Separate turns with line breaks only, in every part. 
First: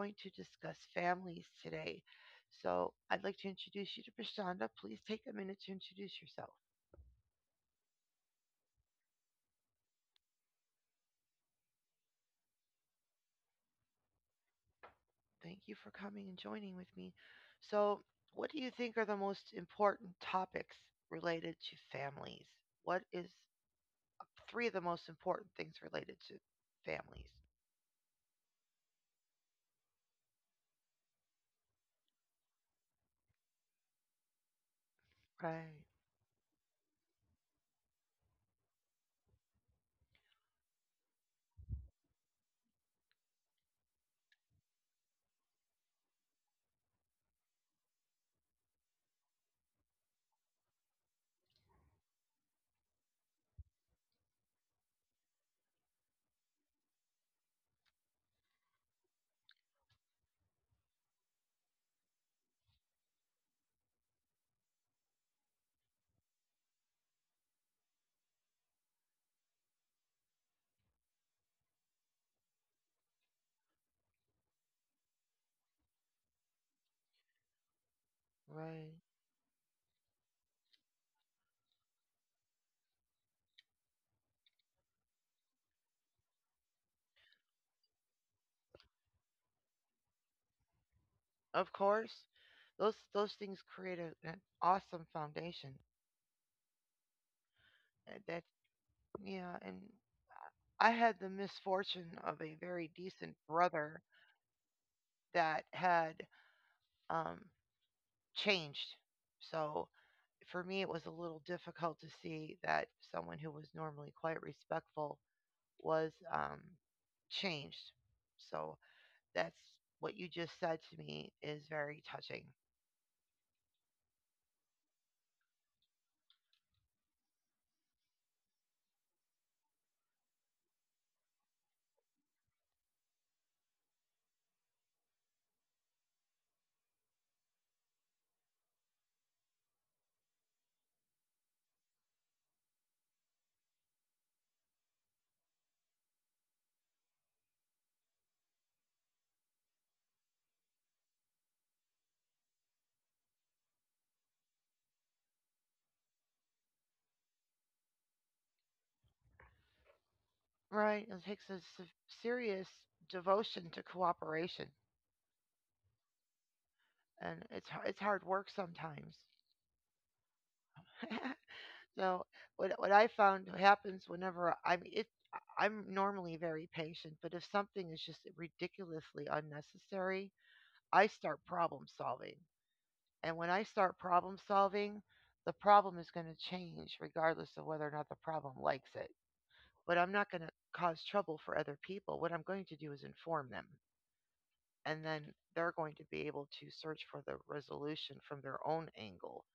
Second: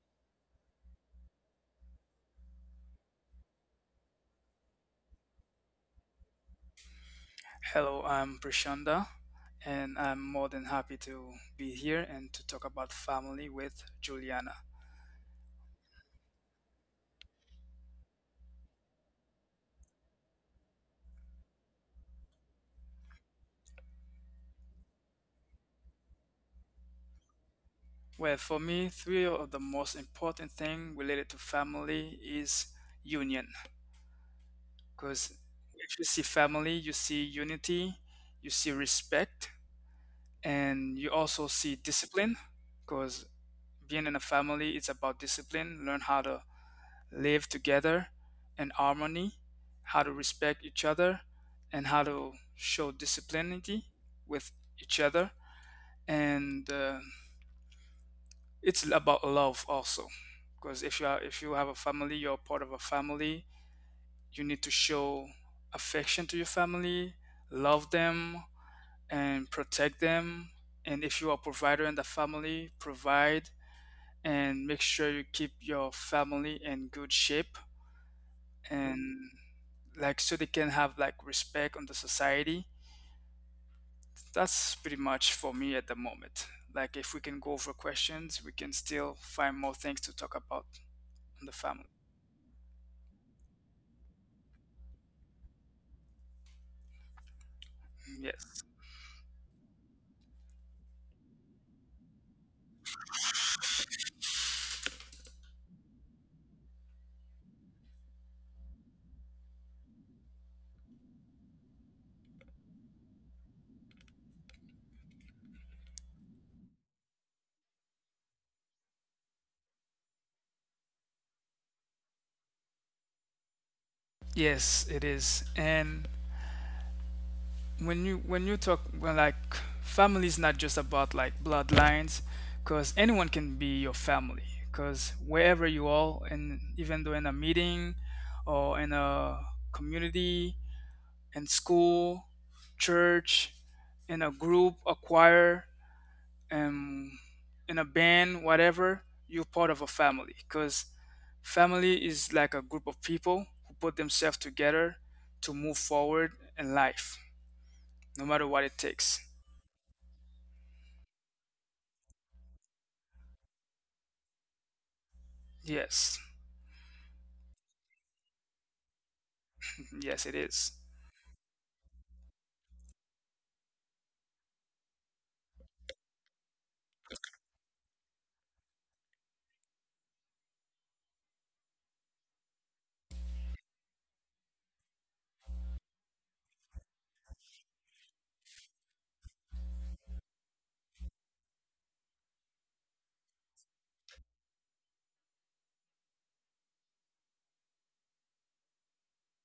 going to discuss families today. So I'd like to introduce you to Prashanda. Please take a minute to introduce yourself.
Hello, I'm Prashanda, and I'm more than happy to be here and to talk about family with Juliana.
Thank you for coming and joining with me. So, what do you think are the most important topics related to families? What is three of the most important things related to families?
Well, for me, three of the most important thing related to family is union. Because
Right,
if you see family, you see unity, you see respect, and you also see discipline. Because being in a family is about discipline, learn how to live together in harmony, how to respect each other, and how to show disciplinity with each other. And it's about love also, because if you have a family, you're part of a family. You need to show affection to your family, love them, and protect them. And if you are a provider in the family, provide and make sure you keep your family in good shape
right.
and like so they can have like respect on the society. That's pretty much for me at the moment. Like if we can go over questions, we can still find more things to talk about on the
Of
family.
course, those things create an awesome foundation. That
Yes,
yeah, and I had the misfortune of a very decent brother that had um, changed. So for me, it was a little difficult to see that someone who was normally quite respectful was changed. So that's what you just said to me is very touching.
yes, it is. And when you talk, well, like, family is not just about like bloodlines, because anyone can be your family, because wherever you are, and even though in a meeting or in a community, in school, church, in a group, a choir, um, in a band, whatever, you're part of a family, because family is like a group of people who put themselves together to move forward in life no matter what it takes.
Right? It takes a serious devotion to cooperation,
Yes.
and it's it's hard work sometimes.
Mhm. Yes, it is.
So what I found happens whenever I'm normally very patient, but if something is just ridiculously unnecessary, I start problem solving. And when I start problem solving, the problem is going to change regardless of whether or not the problem likes it. But I'm not going to cause trouble for other people. What I'm going to do is inform them. And then they're going to be able to search for the resolution from their own angle.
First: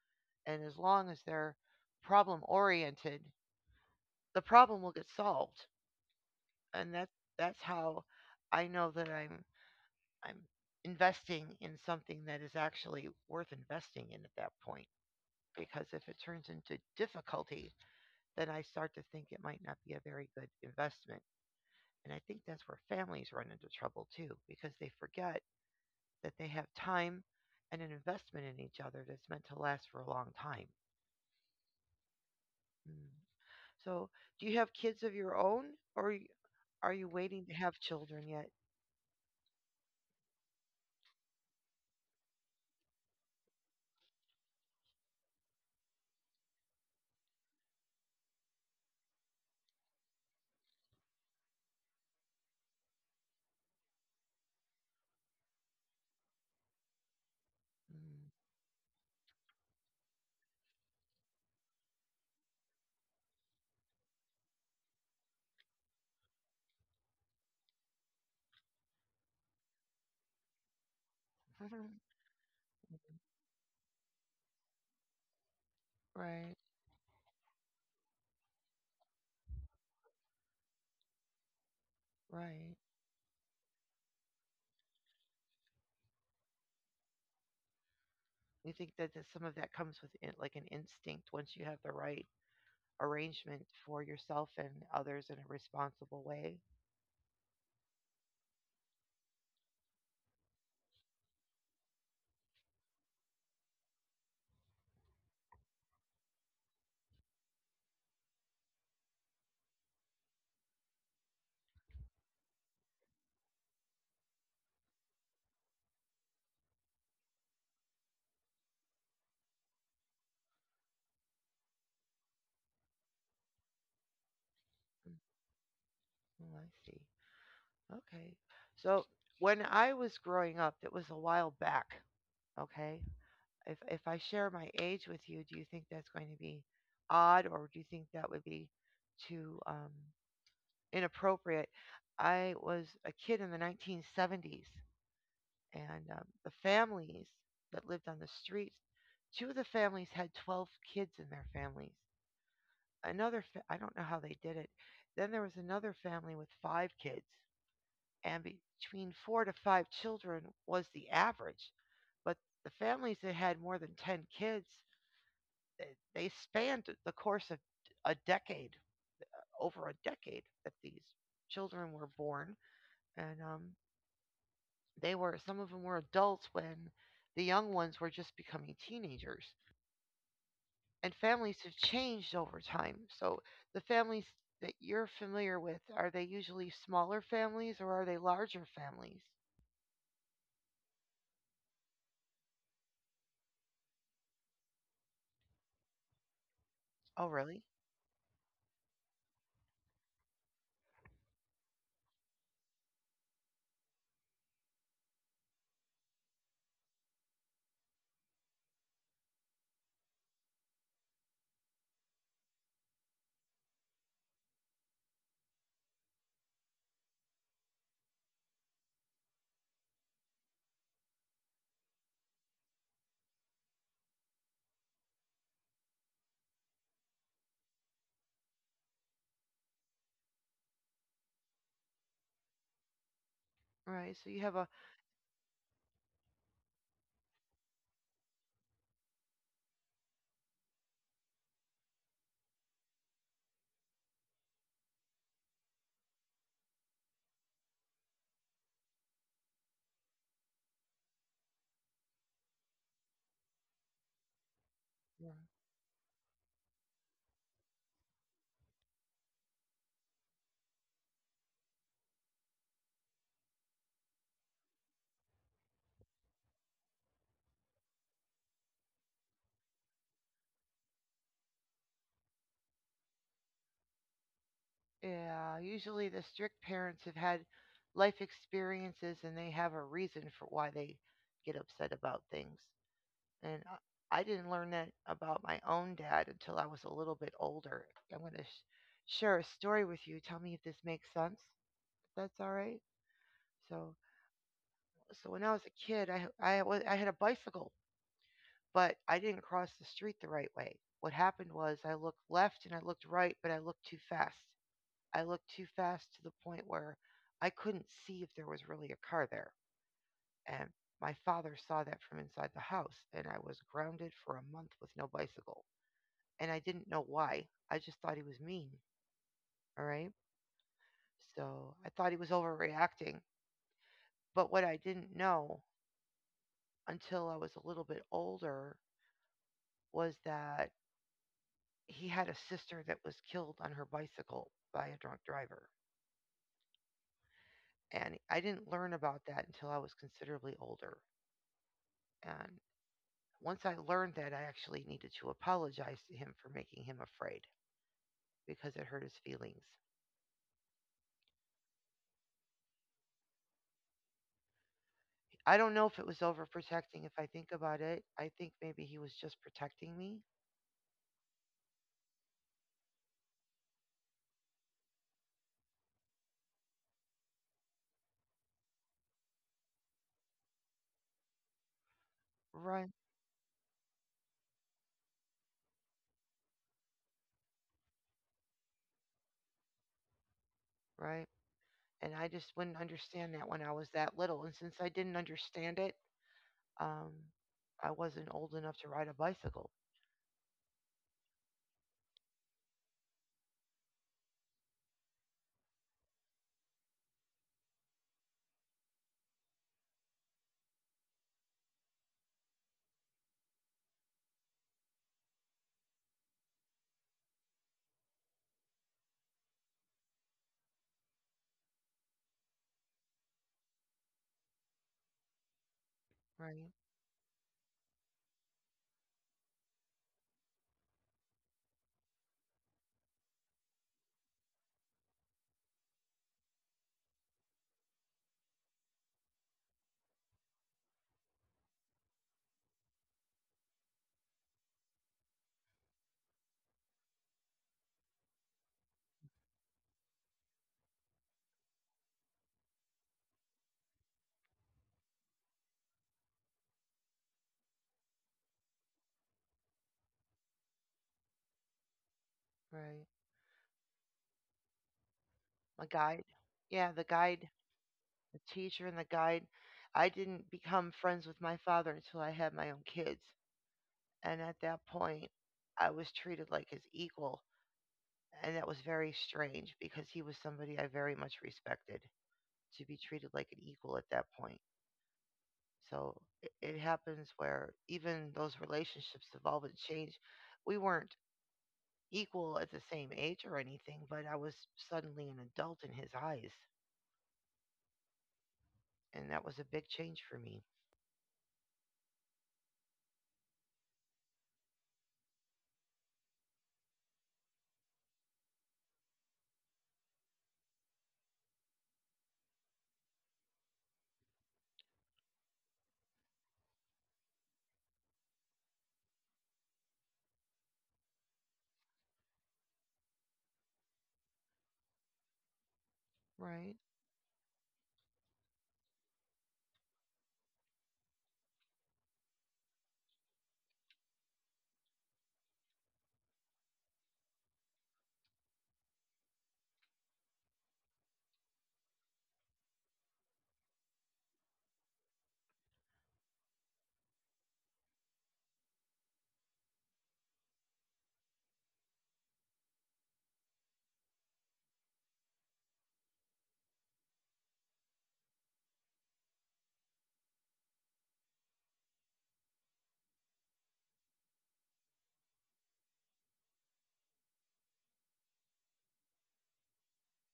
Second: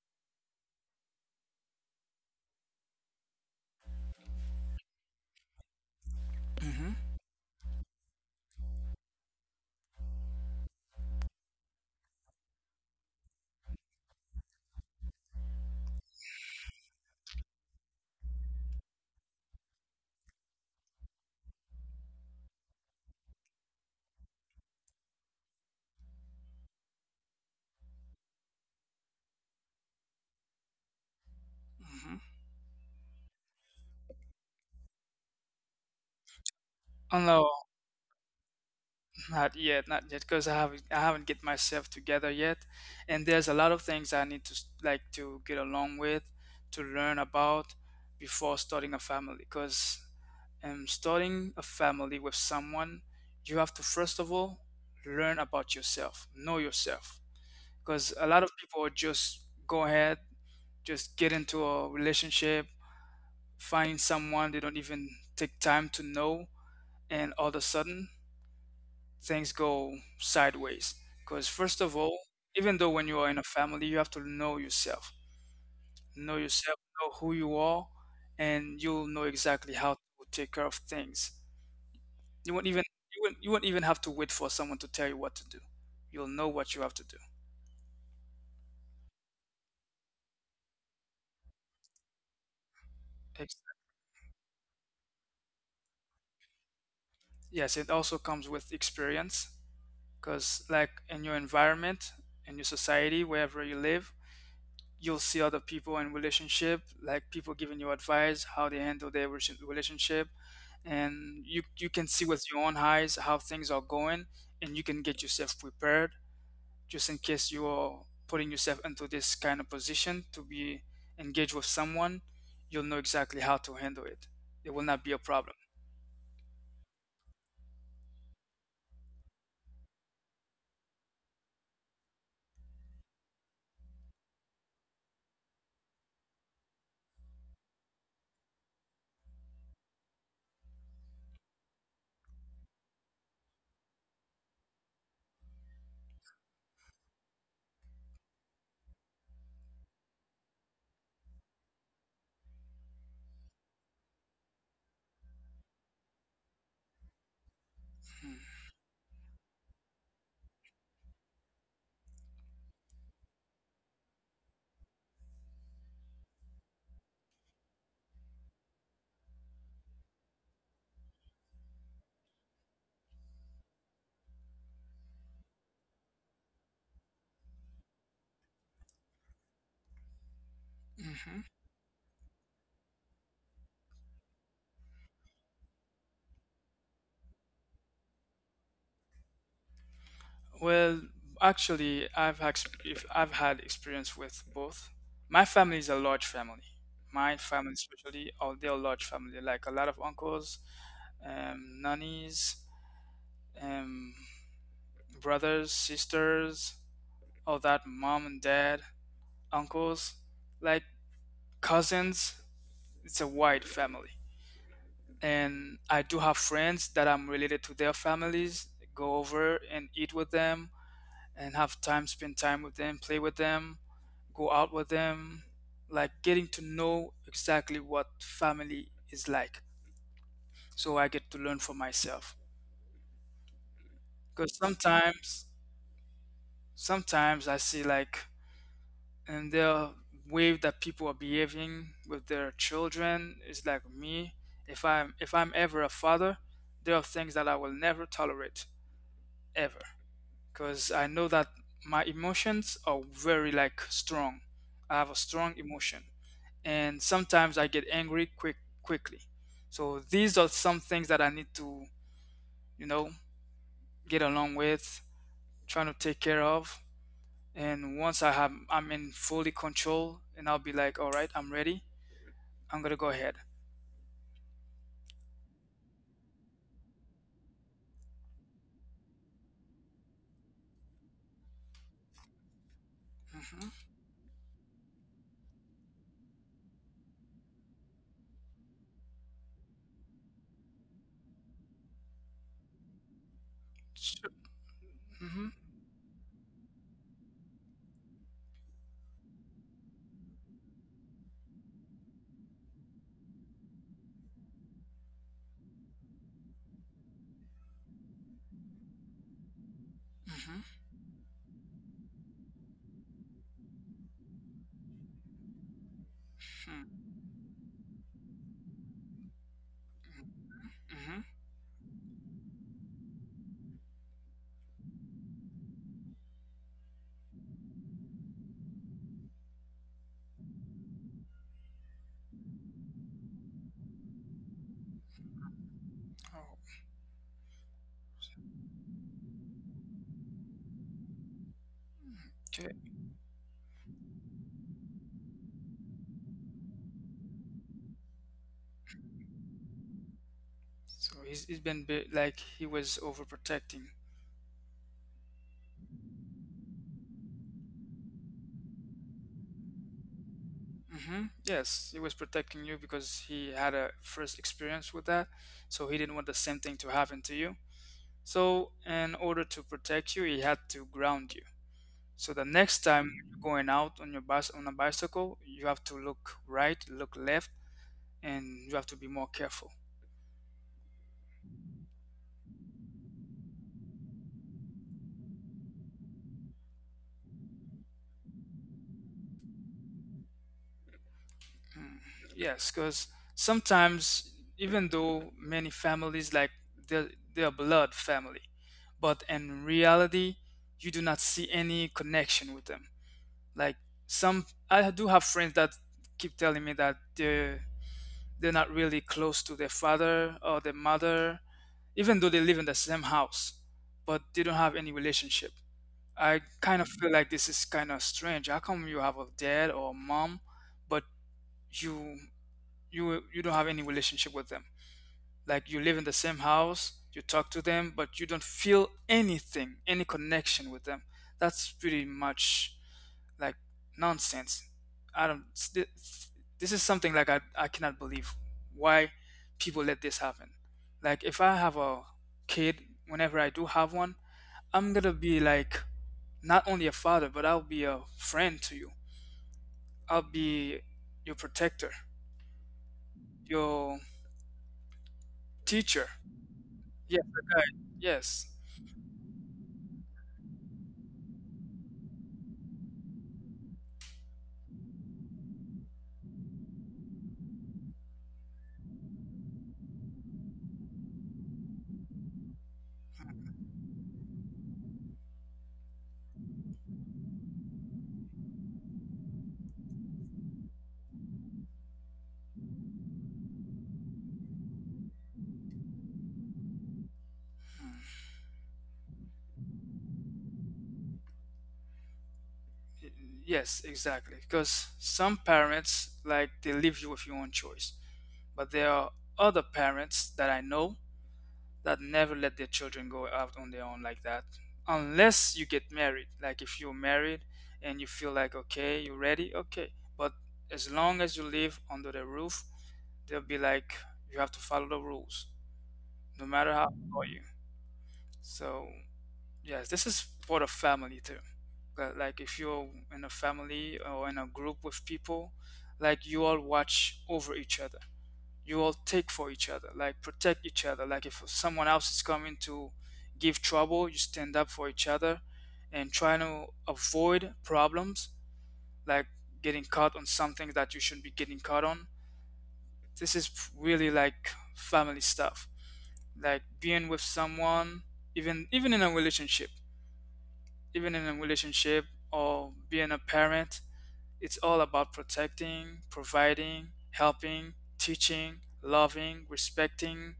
And as long as they're problem oriented, the problem will get solved,
Mm-hmm.
and that's how I know that I'm investing in something that is actually worth investing in at that point, because if it turns into difficulty, then I start to think it might not be a very good investment. And I think that's where families run into trouble too, because they forget that they have time and an investment in each other that's meant to last for a long time.
Mm-hmm.
Mm. So do you have kids of your own, or are you
Oh
waiting
no,
to have children yet?
not yet, not yet, because I haven't get myself together yet, and there's a lot of things I need to like to get along with, to learn about before starting a family. Because starting a family with someone, you have to first of all learn about yourself, know yourself, because
Mm,
a lot of people just go ahead, just get into a relationship, find someone they don't even take time to know, and all of a sudden things go sideways. Because, first of all, even though when you are in a family, you have to know yourself, know
right.
yourself, know who you are, and you'll know exactly how to take care of things. You won't
Right.
even you won't even have to wait for someone to tell you what to do. You'll know what you have to do.
You think that that some of that comes with in like an instinct once you have the right
Ex-
arrangement for yourself and others in a responsible way?
Yes, it also comes with experience because, like, in your environment, in your society, wherever you live, you'll see other people in relationship, like people giving you advice, how they handle their relationship, and you can see with your own eyes how things are going, and you can get yourself prepared just in case you are putting yourself into this kind of position to be engaged with someone. You'll know exactly how to handle it. It will not be a problem.
Oh, I see. Okay. So when I was growing up, it was a while back. Okay. If I share my age with you, do you think that's going to be odd, or do you think that would be too inappropriate? I was a kid in the 1970s. And the families that lived on the streets, two of the families had 12 kids in their families. Another, I don't know how they did it. Then there was another family with five kids, and between four to five children was the average. But the families that had more than 10 kids, they, they spanned the course of a decade, over a decade that these children were born. And they were, some of them were adults when the young ones were just becoming teenagers. And
Mm-hmm.
families have changed over time. So the families that you're familiar with, are they usually smaller families or are they larger families?
Well, actually, if I've had experience with both. My family is a large family.
Oh,
My
really?
family, especially, oh, they're a large family. Like a lot of uncles, nannies, um, brothers, sisters, all that. Mom and dad, uncles, like cousins. It's a wide family, and I do have friends that I'm related to their families. Go over and eat with them, and have time, spend time with them, play with them, go out with them, like getting to know exactly what family is like. So I get to learn for myself.
Right. So you
Because
have a
sometimes I see, like, and the way that people are behaving with their children is like me. If I'm ever a father, there are things that I will never tolerate ever. Because I know that my emotions are very like strong. I have a
yeah.
strong emotion. And sometimes I get angry quickly. So these are some things that I need to, you know, get along with, trying to take care of. And once I'm in fully control, and I'll be like, all right, I'm ready. I'm gonna go ahead.
Yeah, usually the strict parents have had life experiences, and they have a reason for why they get upset about things. And I
Mm-hmm.
I didn't learn that about my own dad until I was a little bit older. I'm going to share a story with you. Tell me if this makes sense. If that's all right. So,
Sure.
so,
Mm-hmm.
when I was a kid, I had a bicycle, but I didn't cross the street the right way. What happened was I looked left and I looked right, but I looked too fast. I looked too fast to the point where I couldn't see if there was really a car there.
Mm-hmm.
And my father saw that from inside the house, and I was grounded for a month with no bicycle. And I didn't know why. I just thought he was mean, all right?
Mm-hmm.
So I thought he was overreacting. But what I didn't know until I was a little bit older was that he had a sister that was killed on her bicycle by a drunk driver.
Oh,
And I didn't learn about that until I was considerably older. And
okay.
once I learned that, I actually needed to apologize to him for making him afraid because it hurt his feelings.
So he's been like he was overprotecting.
I don't know if it was overprotecting if I think about it. I think maybe he was just protecting me,
Mm-hmm. Yes, he was protecting you because he had a first experience with that, so he didn't want the same thing to happen to you. So, in order to protect you, it had to ground you. So the next time you're going out on your bus on a bicycle, you have to look right, look left, and you have to be more careful.
right? And I just wouldn't understand that when I was that little. And since I didn't understand it, um, I wasn't old enough to ride a bicycle.
Mm. Yes, because sometimes, even though many families, like, they're, they're blood family, but in reality, you do not see any connection with them. Like, some, I do have friends that keep telling me that they're not really close to their father or their mother, even though they live in the same house, but they don't have any relationship. I kind of feel like this is kind of strange. How come you have a dad or a mom, but you you don't have any relationship with them? Like, you live in the same house, you talk to them, but you don't feel anything, any connection with them. That's pretty much like nonsense. I don't s- This is something like I cannot believe why people let this happen. Like if I have a kid, whenever I do have one, I'm gonna be like, not only a father, but I'll be a friend to you, I'll be your protector,
Right.
your
A
teacher.
guide, yeah, the
Yes,
guide,
a guide,
the
yes.
teacher, and the guide. I didn't become friends with my father until I had my own kids, and at that point, I was treated like his equal, and that was very strange because he was somebody I very much to be treated like an equal at that point. So it happens where even those relationships evolve and change. We weren't equal at the same age or anything, but I was suddenly an adult in his eyes, and that was a big change for me.
Y- yes, exactly, because some parents, like, they leave you with your own choice, but there are other parents that I know that never let their children go out on their own like that unless you get married. Like, if you're married and you feel like, okay, you're ready, okay, but as long as you live under the roof, they'll be like, you have to follow the rules no matter
Right.
how old are you. So yes, this is for the family too. But, like, if you're in a family or in a group with people, like, you all watch over each other, you all take for each other, like protect each other. Like if someone else is coming to give trouble, you stand up for each other and try to avoid problems, like getting caught on something that you shouldn't be getting caught on. This is really like family stuff. Like being with someone, even even in a relationship, even in a relationship or being a parent, it's all about protecting, providing, helping, teaching, loving, respecting,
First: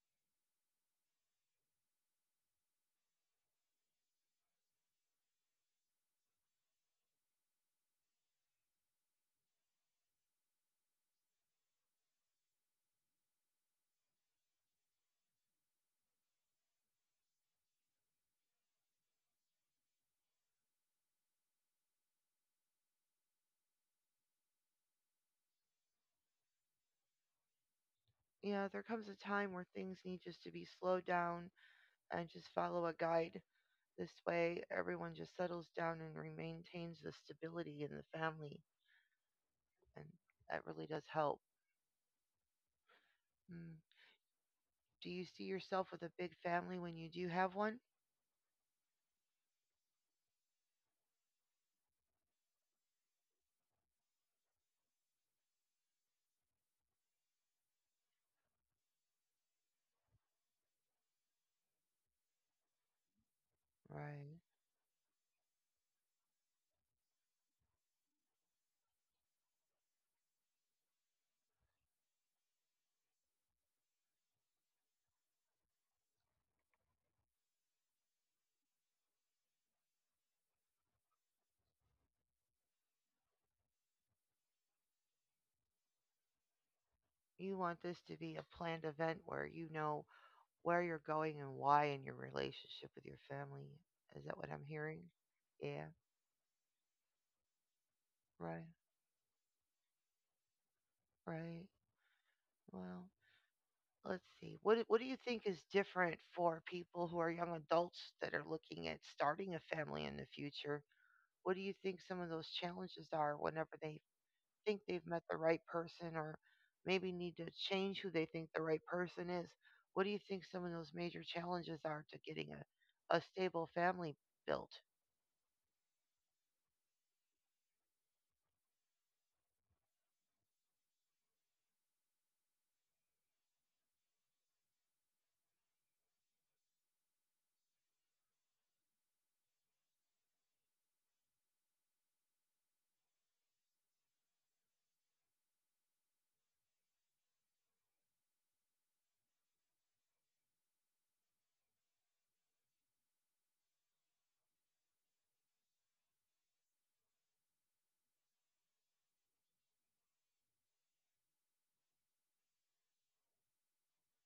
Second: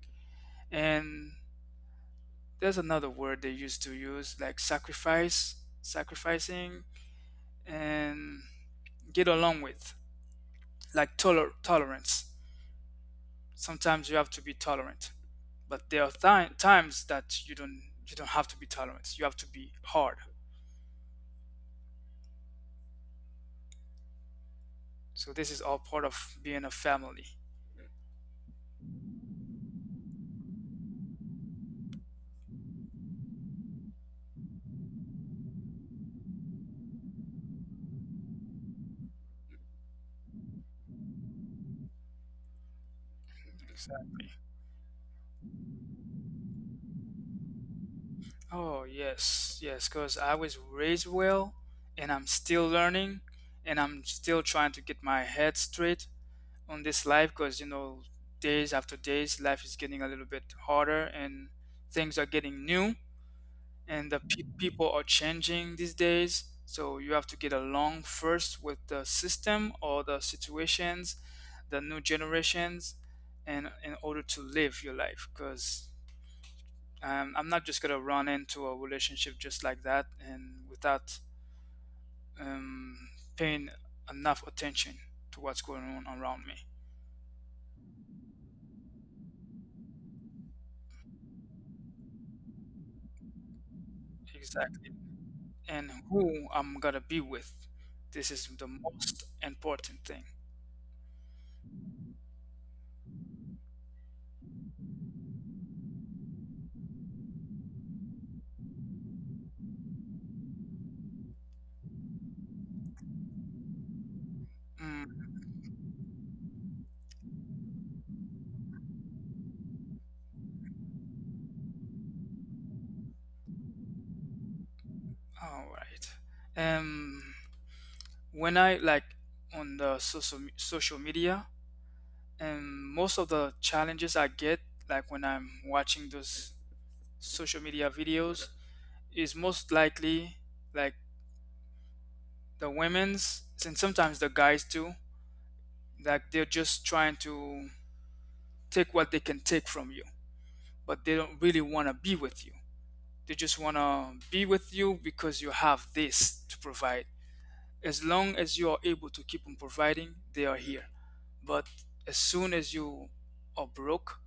and there's another word they used to use, like sacrifice sacrificing, and get along with, like tolerance. Sometimes you have to be tolerant, but there are times that you don't have to be tolerant, you have to be hard. So this is all part of being a family.
Yeah, there comes a time where things slow down and just follow a guide. This way, everyone just settles down and maintains the stability in the family, and that really does help. Mm.
Exactly.
Do you see yourself with a family when you do have one?
Oh yes, yes, because I was raised well, and I'm still learning, and I'm still trying to get my head straight on this life, because, days after days, life is getting a little bit harder, and things are getting new, and the
Right.
people are changing these days, so you have to get along first with the system or the situations, the new generations, and in order to live your life, because I'm not just going to run into a relationship just like that, and without um, paying enough attention to what's going on around me.
You want this to be a planned event where you know where you're going and why in your relationship, your family. Is that what I'm
Exactly.
hearing? Yeah.
And who I'm gonna be with. This is
Right,
the most important thing.
right. Well, let's see. What do you think is different for people who are young adults that are looking at starting a family in the future? What do you think some of those challenges are whenever they think they've met
Mm,
the right person, or maybe need to change who they think the right person is? What do you think some of those major challenges are to getting a stable family built?
all right. Um, when I, like, on the social social media, and most of the challenges I get, like when I'm watching those social media videos, is most likely, like, the women's and sometimes the guys too. Like they're just trying to take what they can take from you, but they don't really want to be with you. They just want to be with you because you have this to provide. As long as you are able to keep on providing, they are here. But as soon as you are broke,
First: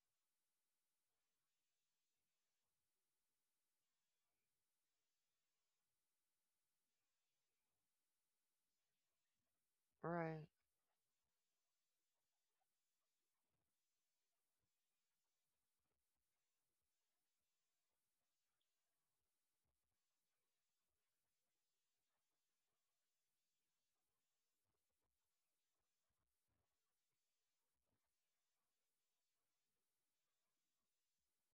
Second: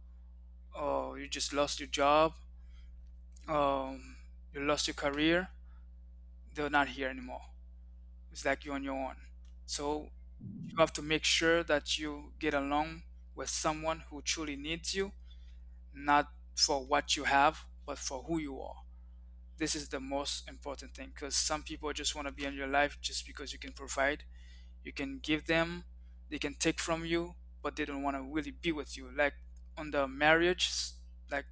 or you just lost your job, um, you lost your career, they're not here anymore. It's like you're on your own. So
Right,
you have to make sure that you get along with someone who truly needs you, not for what you have, but for who you are. This is the most important thing because some people just want to be in your life just because you can provide, you can give them, they can take from you, but they don't want to really be with you. Like on the marriage, like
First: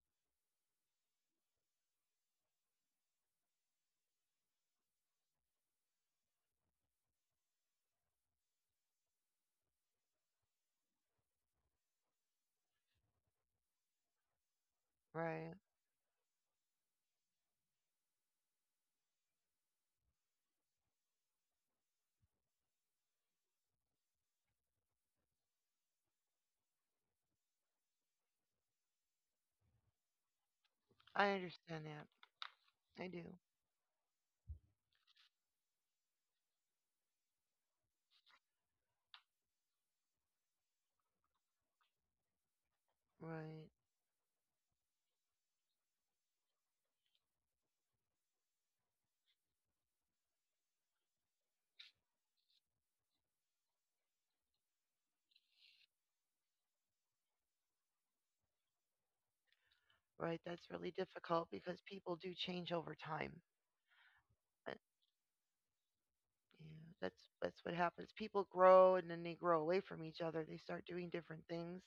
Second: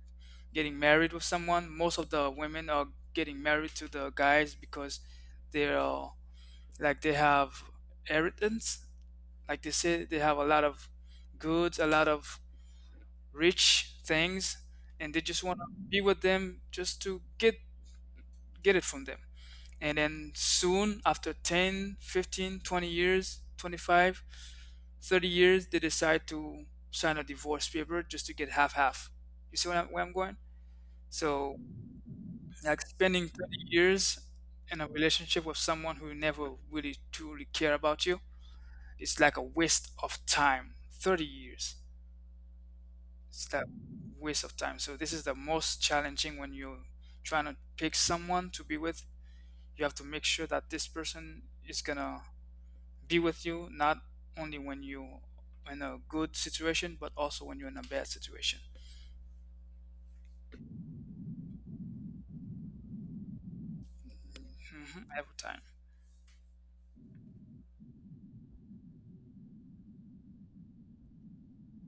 getting married with someone, most of the women are getting married to the guys because they're, like they have inheritance, like they say they have a lot of goods, a lot of rich things, and they just
right.
want to be with them just to get it from them. And then soon after 10, 15, 20 years, 25, 30 years, they decide to sign a divorce paper just to get half half. You see where I'm going.
I
So
understand that.
like
I do.
spending 30 years in a relationship with someone who never really truly care about you, it's like a waste of time, 30 years. It's that
Right,
waste of time. So this is the most challenging, when you're trying to pick someone to be with, you have to make sure that this person is gonna be with you not only when you in a good situation, but also when you're in a bad situation.
right. That's really difficult because they do change over time. Uh,
Every time.
Yeah, that's what happens. People grow and then they grow away from each other. They start doing different things.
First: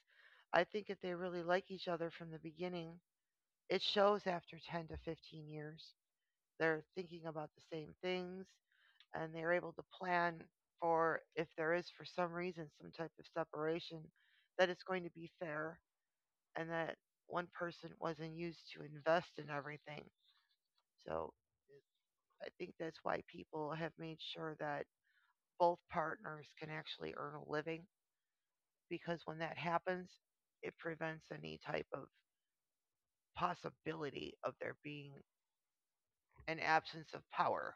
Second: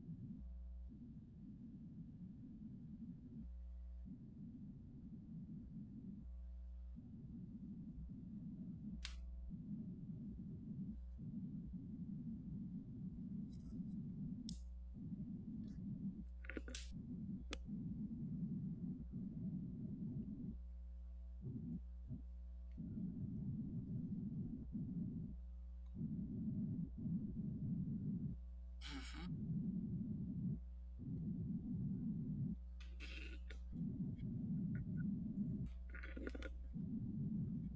I think if they really like each other from the beginning, it shows after 10 to 15 years. They're thinking about the same things, and they're able to plan for, if there is, for some reason, some type of separation, that it's going to be fair, and that one person wasn't used to invest in everything. So I think that's why people have made sure that both partners can actually earn a living, because when
hmm
that happens, it prevents any type of possibility of there being an absence of power.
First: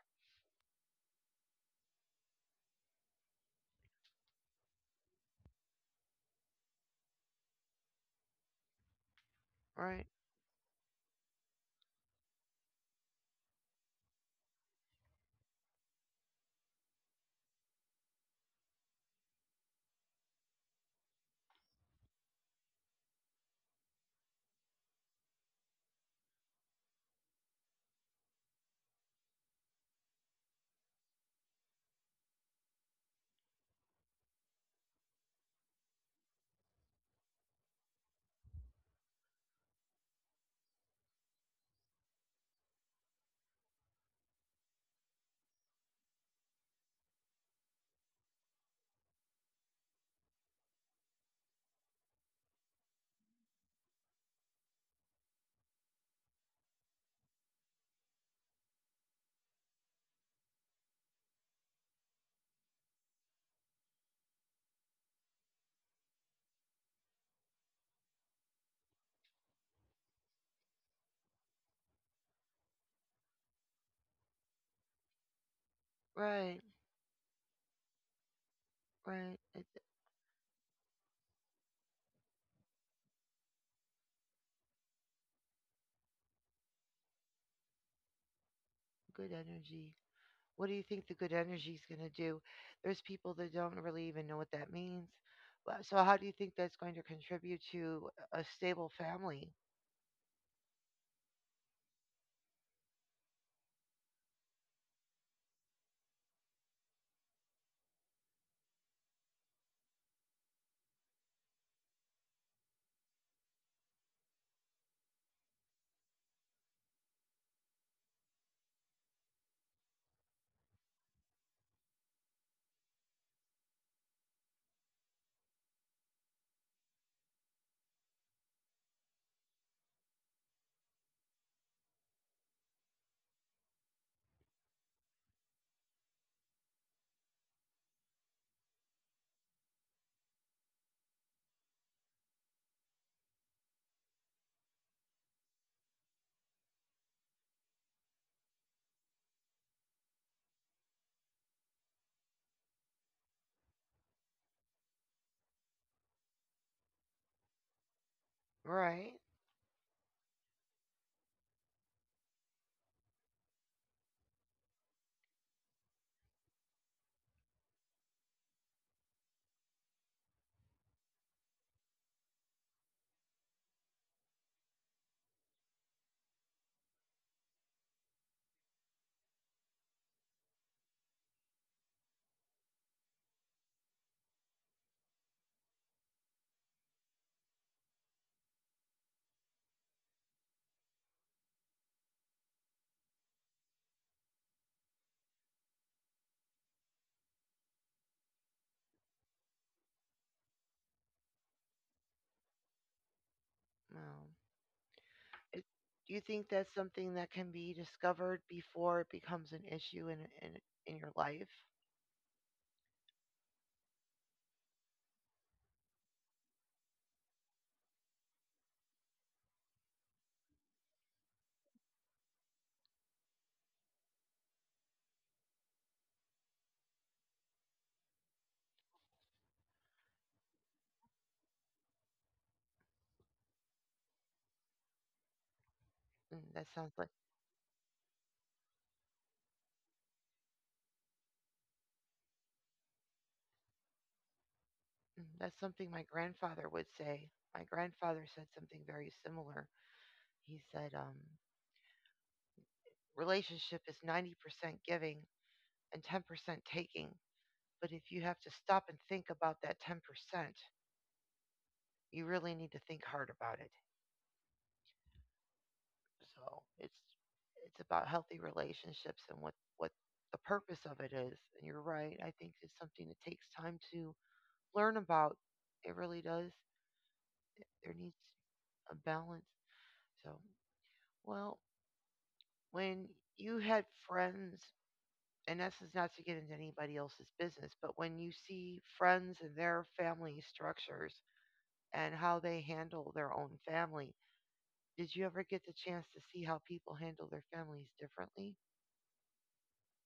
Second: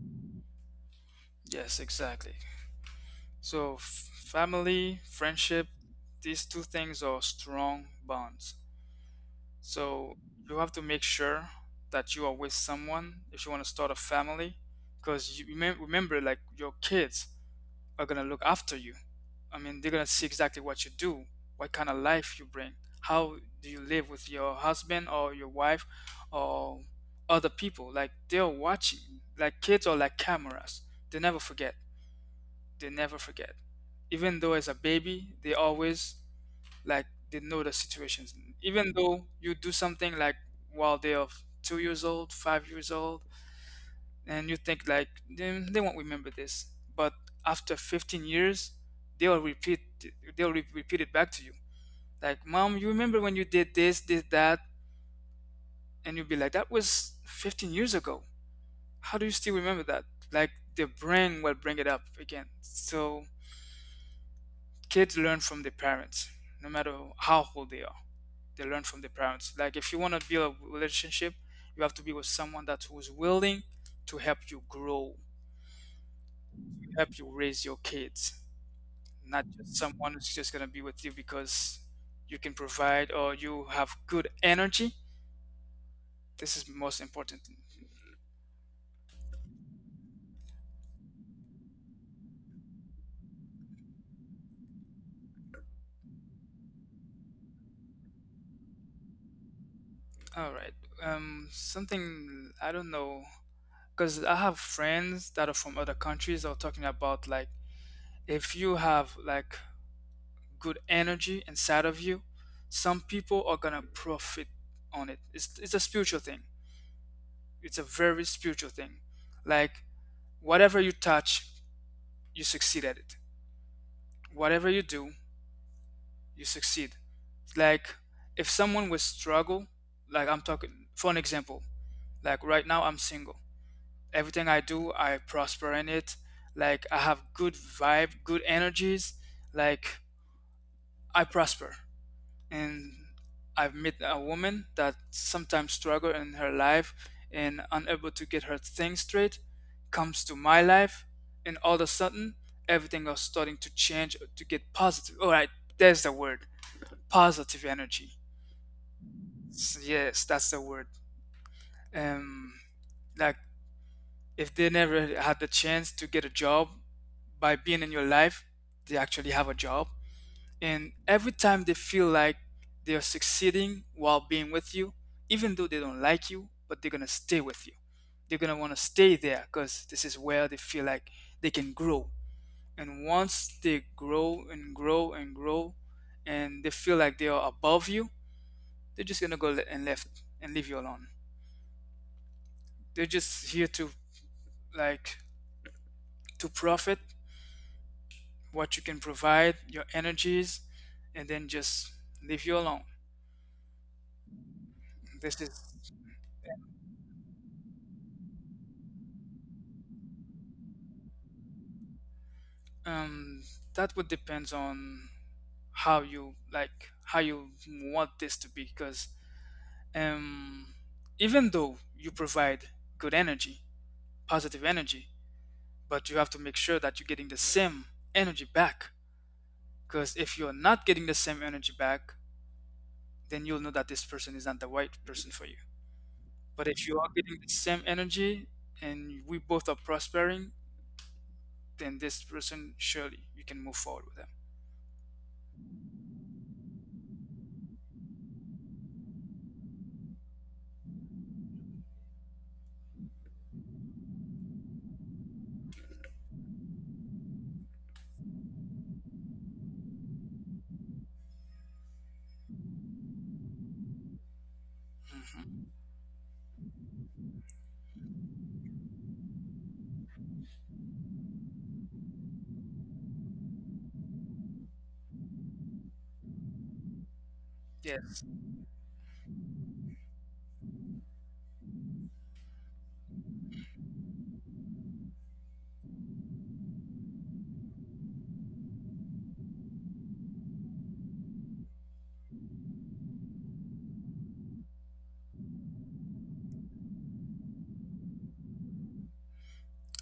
yes, exactly. So family, friendship, these two things are strong bonds.
Right,
So you have to make sure that you are with someone if you want to start a family, because you remember, like your kids are gonna look after you. I mean, they're gonna see exactly what you do, what kind of life you bring, how do you live with your husband or your wife or other people. Like they're watching, like kids or like cameras. They never forget. They never forget. Even though as a baby, they always, like they know the situations. Even though you do something like while they are 2 years old, 5 years old, and you think like they won't remember this, but after 15 years they'll repeat, they'll repeat it back to you, like, mom, you remember when you did this, did that? And you'll be like, that was 15 years ago, how do you still remember that? Like, the brain will bring it up again. So kids learn from their parents, no matter how old they are. They learn from their parents. Like if you want to build a relationship, you have to be with someone that who's willing to help you grow,
right,
help you raise your kids,
right.
not just someone who's just going to be with you because you can provide or you have good energy. This is most important.
Good energy. What do you think the good energy is going to do? There's people that don't really even know what that means. Well, so, how do you think that's going to contribute to a stable family?
All right. Something I don't know, because I have friends that are from other countries. They're talking about like, if you have like good energy inside of you, some people are gonna profit on it. It's a spiritual thing. It's a very spiritual thing. Like whatever you touch, you succeed at it. Whatever you do, you succeed. Like if someone would struggle, like I'm talking for an example, like right now I'm single, everything I do I prosper in it. Like I have good vibe, good energies, like I prosper. And I've met a woman that sometimes struggle in her life and unable to get her things straight, comes to my life, and all of a sudden everything is starting to change, to get positive. All right, there's the word, positive energy.
Right.
Yes, that's the word. Um, like if they never had the chance to get a job, by being in your life, they actually have a job. And every time they feel like they are succeeding while being with you, even though they don't like you, but they're gonna stay with you. They're gonna want to stay there, because this is where they feel like they can grow. And once they grow and grow and grow, and they feel like they are above you, they're just gonna go le- and left and leave you alone. They're just here to, like, to profit what you can provide, your energies, and then just leave you alone.
Well,
This is,
do you think that's something that can be discovered before it becomes an issue in in your life?
um that would depends on how you, like how you want this to be, because, um even though you provide good energy, positive energy, but you have to make sure that you're getting the same energy back. Because if you're not getting the same energy back, then you'll know that this person is not the right person for you.
Mm,
But
that
if
sounds
you
like
are getting the same energy and we both are prospering, then this person surely you can move forward with them.
mm, that's something my grandfather would say. My grandfather said something very similar. He said, relationship is 90% giving and 10% taking. But if you have to stop and think about that 10%, you really need to think hard about it.
hmm
So it's about healthy relations. The purpose of it is, and you're right, I think to learn about it really does. There needs
Yes,
a balance. So, well, when you had friends, and this is not to get into anybody else, but when you see friends and their family structures and how they handle their own family, did you ever get the chance to see how people handle their families differently?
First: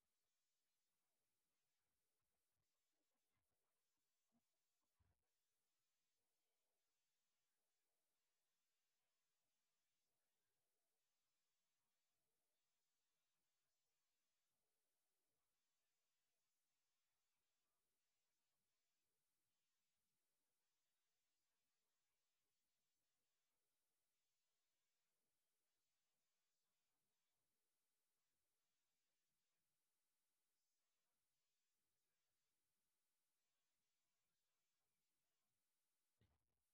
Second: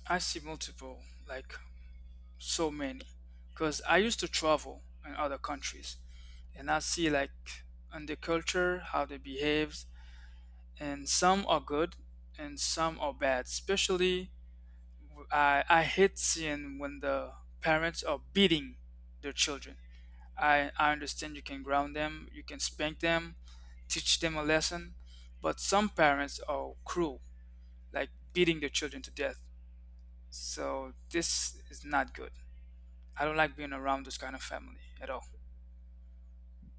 I see multiple, like so many, because I used to travel in other countries, and I see like on the culture how they behave, and some are good and some are bad. Especially, I hate seeing when the parents are beating their children. I understand you can ground them, you can spank them, teach them a lesson, but some parents are cruel, like beating their children to death. So this is not good. I don't like being around this kind of family at all.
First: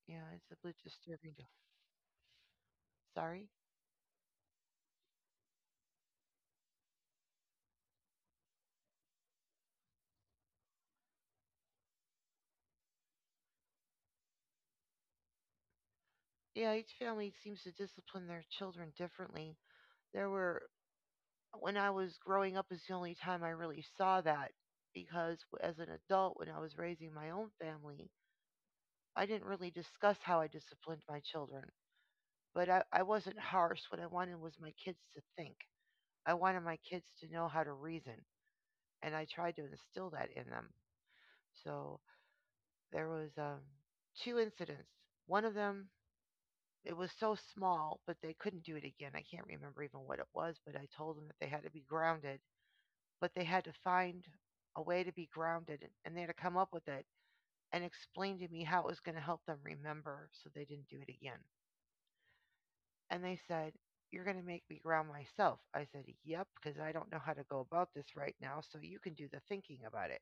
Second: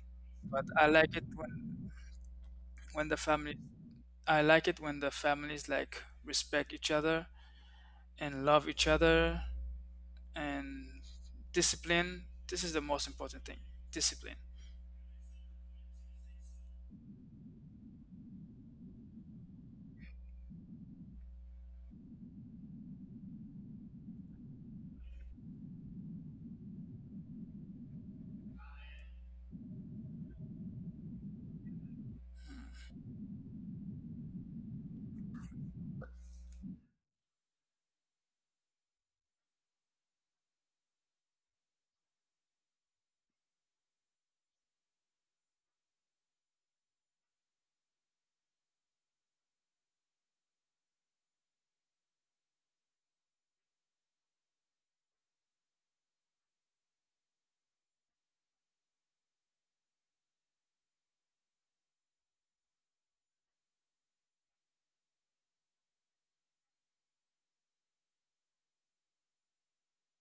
Yeah, it's a
But
bit
I like it
disturbing. To,
when the family I like it when the families like respect each other and love each other and discipline. This is the most important thing. Discipline.
yeah, each family seems to discipline their children differently. There were, when I was growing up, is the only time I really saw that because as an adult, when I was raising my own family, I didn't really discuss how I disciplined my children. But I wasn't harsh. What I wanted was I wanted my kids to know how to reason, and I tried to instill that in them. So there was two incidents. One of them, it was so small, but they couldn't do it again. I can't remember even what it was, but I told them that they had to be grounded, but they had to find a way to be grounded, and they had to come up with it and explain to me how it was going to help them remember so they didn't do it again. And they said, You're going to make me ground myself. I said, Yep, because I don't know how to go about this right now, so you can do the thinking about it.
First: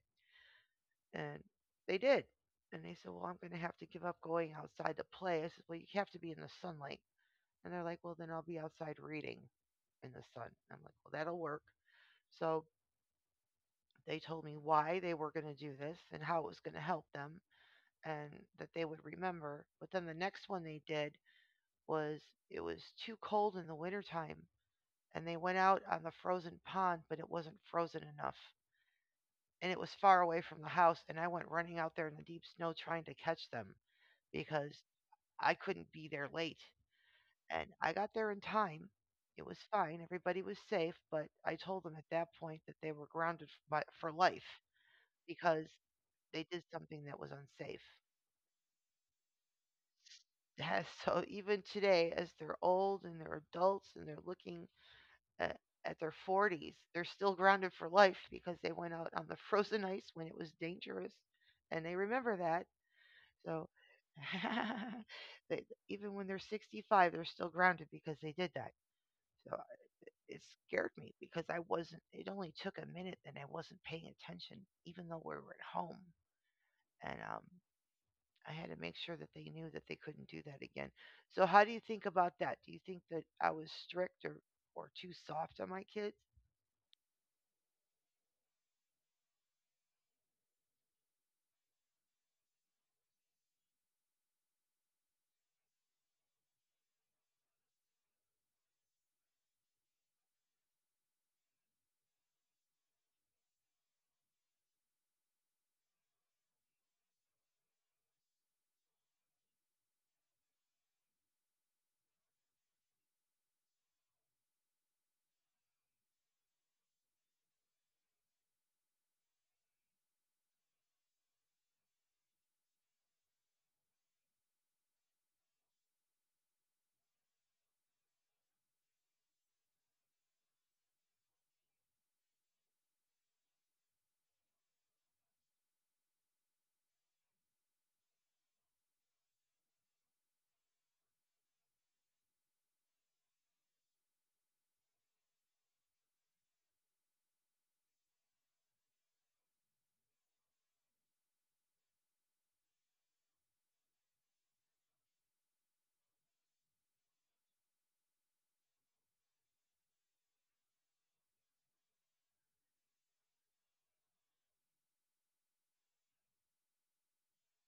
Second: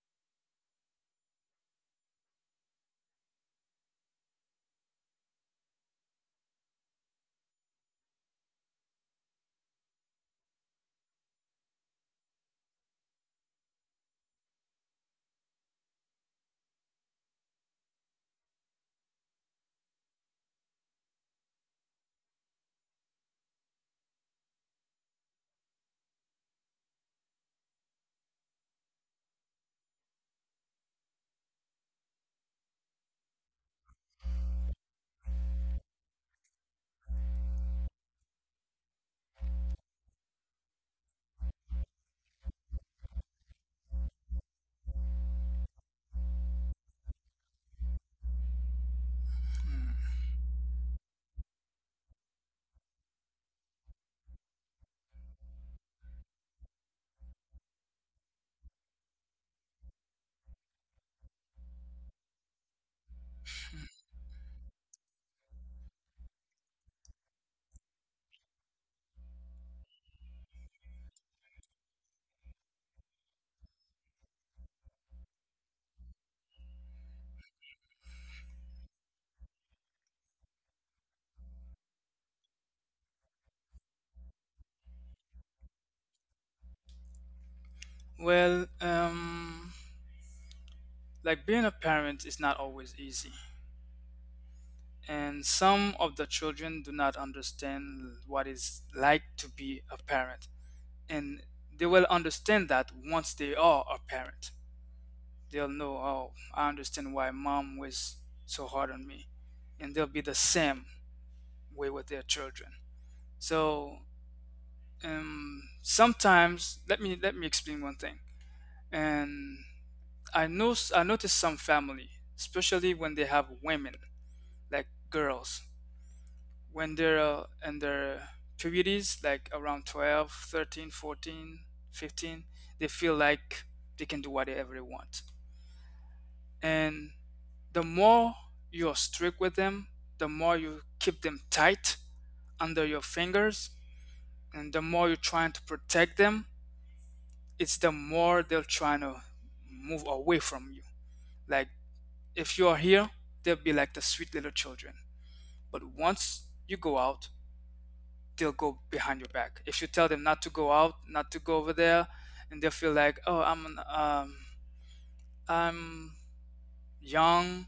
And they did. And they said, Well, I'm going to have to give up going outside to play. I said, Well, you have to be in the sunlight. And they're like, Well, then I'll be outside reading in the sun. I'm like, Well, that'll work. So they told me why they were going to do this and how it was going to help them and that they would remember. But then the next one they did was it was too cold in the wintertime. And they went out on the frozen pond, but it wasn't frozen enough. And it was far away from the house. And I went running out there in the deep snow trying to catch them because I couldn't be there late. And I got there in time. It was fine. Everybody was safe, but I told them at that point that they were grounded for life because they did something that was unsafe.
Mm.
So even today, as they're old and they're adults and they're looking at, at their 40s, they're still grounded for life because they went out on the frozen ice when it was dangerous and they remember that. So they, even when they're 65, they're still grounded because they did that. So it scared me because I wasn't. It only took a minute, and I wasn't paying attention, even though we were at home. And I had to make sure that they knew that they couldn't do that again. So, how do you think about that? Do you think that I was strict or too soft on my kids?
Well, like being a parent is not always easy. And some of the children do not understand what it's like to be a parent, and they will understand that once they are a parent. They'll know, oh, I understand why mom was so hard on me, and they'll be the same way with their children. So, sometimes, let me explain one thing. And I know, I notice some family, especially when they have women, like girls, when they're in their puberties, like around 12 13 14 15, they feel like they can do whatever they want. And the more you're strict with them, the more you keep them tight under your fingers, and the more you're trying to protect them, it's the more they're trying to move away from you. Like if you're here, they'll be like the sweet little children, but once you go out, they'll go behind your back. If you tell them not to go out, not to go over there, and they'll feel like, oh, I'm, um, I'm young,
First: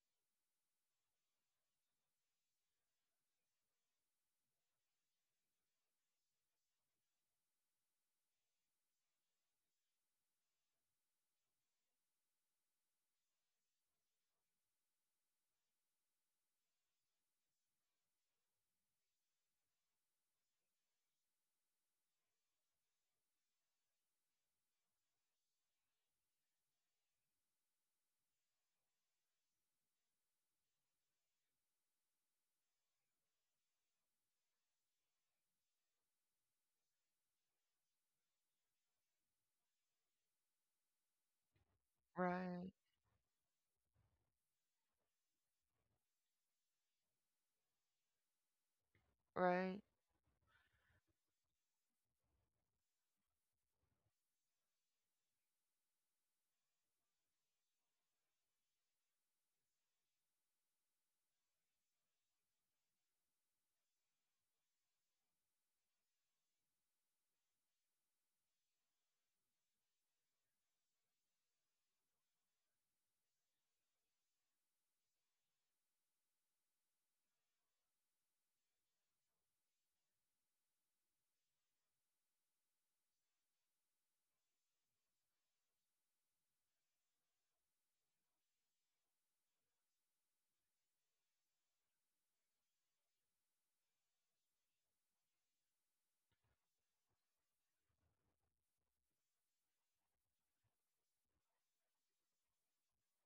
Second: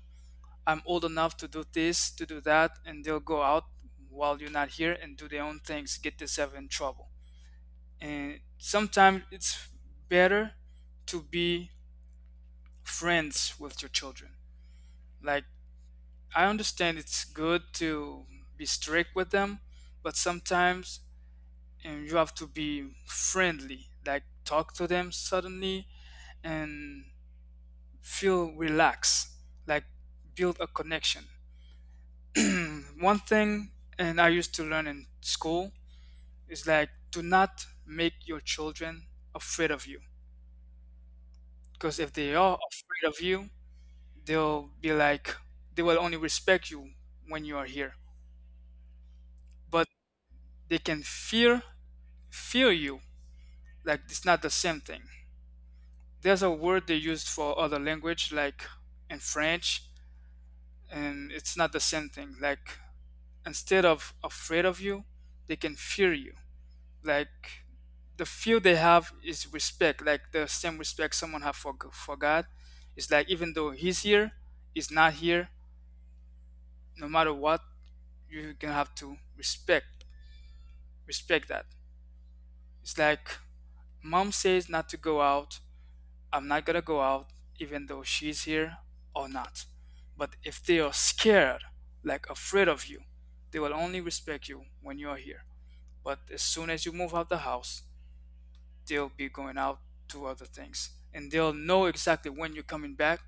I'm old enough to do this, to do that, and they'll go out while you're not here and do their own things, get themselves in trouble. And sometimes it's better to be friends with your children. Like I understand it's good to be strict with them, but sometimes, and you have to be friendly, like talk to them suddenly and feel relaxed, like build a connection. One thing, and I used to learn in school, is, like, do not make your children afraid of you, because if they are
Right,
afraid of you, they'll be like, they will only respect you when you are here.
right,
But they can fear you. Like it's not the same thing. There's a word they used for other language, like in French, and it's not the same thing. Like instead of afraid of you, they can fear you. Like the fear they have is respect, like the same respect someone have for God. It's like even though He's here, He's not here. No matter what, you gonna have to respect that. It's like, mom says not to go out, I'm not gonna go out even though she's here or not. But if they are scared, like afraid of you, they will only respect you when you are here. But as soon as you move out the house, they'll be going out to other things. And they'll know exactly when you're coming back.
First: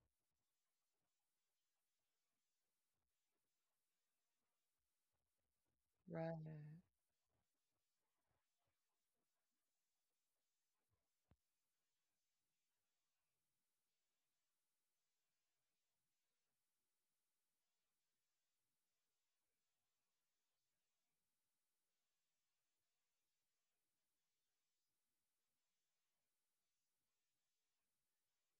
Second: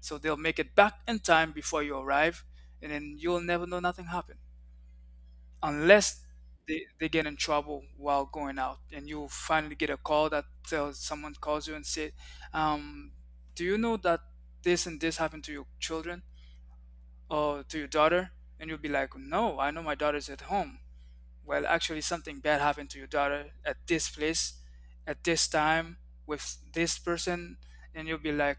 So they'll make it back in time before you arrive. And then you'll never know nothing happened, unless
right,
they get in trouble while going out, and you finally get a call that tells, someone calls you and say, um, do you know that this and this happened to your children or to your daughter? And you'll be like, no, I know my daughter's at home. Well, actually something bad happened to your daughter at this place, at this time, with this person. And you'll be like,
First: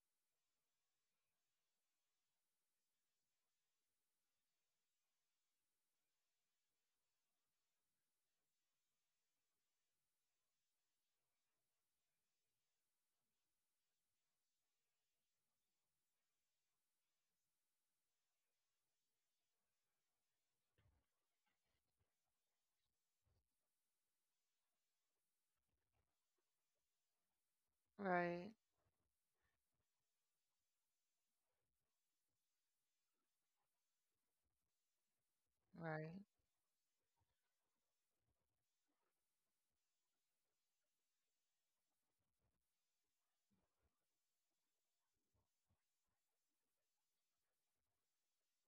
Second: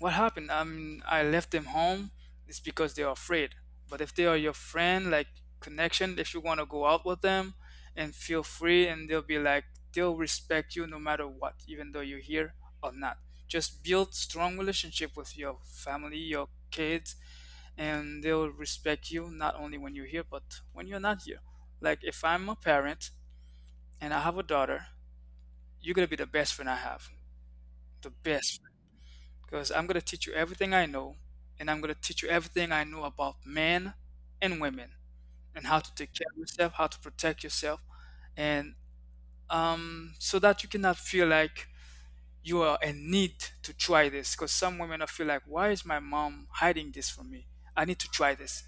what happened? I mean, I left them home. It's because they're afraid. But if they are your friend, like connection, if you want to go out with them and feel free, and they'll be like, they'll respect you no matter what, even though you're here or not. Just build strong relationship with your family, your kids, and they'll respect you not only when you're here, but when you're not here. Like if I'm a parent and I have a daughter, you're gonna be the best friend I have. The
right,
best, because I'm going to teach you everything I know, and I'm going to teach you everything I know about men and women and how to take care of yourself, how to protect yourself, and, so that you cannot feel like you are in need to try this. Because some women are feel like, why is my mom hiding this from me? I need to try this,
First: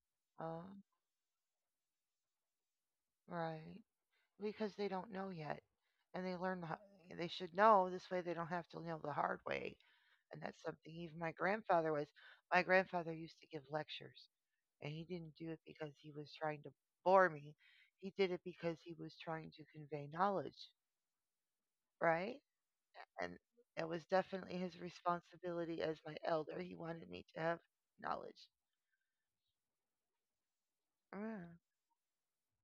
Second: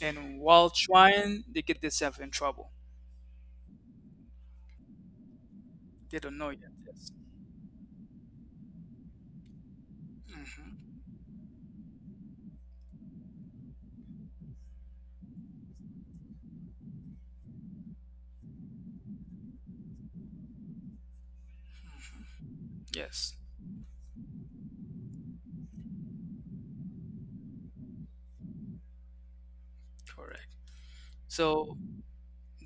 and
uh,
while trying, they get themselves in trouble.
right. Because they don't know yet,
They
and
don't
they
know
learn.
yet. Yes.
They should know this way. They don't have to know the hard way, and that's
hmm
something even my grandfather was. My grandfather used to give lectures, And he didn't do it because he was trying to bore me. He did it because he was trying to convey knowledge, right? And
Yes.
that was definitely his responsibility as my elder. He wanted me to have knowledge.
Correct.
Yeah.
So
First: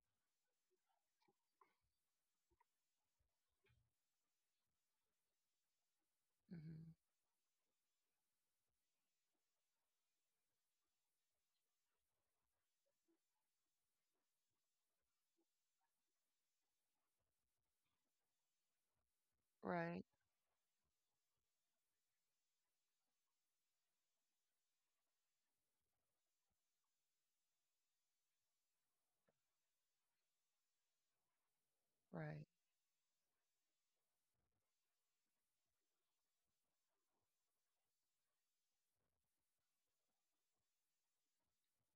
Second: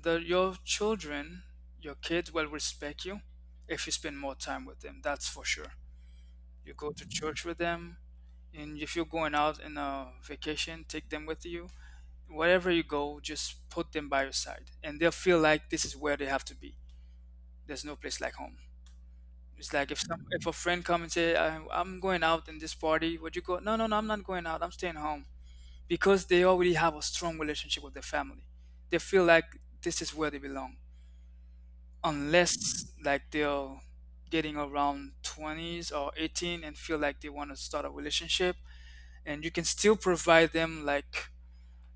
that your children, your kids will respect you if you spend more time with them. That's for sure. You go
Hmm.
to church with them, and if you're going out in a vacation, take them with you. Wherever you go, just put them by your side, and they'll feel like this is where they have to be. There's no place like home. It's like if
Right,
some if a friend come and say, "I'm going out in this party," would you go? No, no, no, I'm not going out. I'm staying home because they already have a strong relationship with their family. They feel like this is where they belong.
right,
Unless like they're getting around 20s or 18 and feel like they want to start a relationship, and you can still provide them like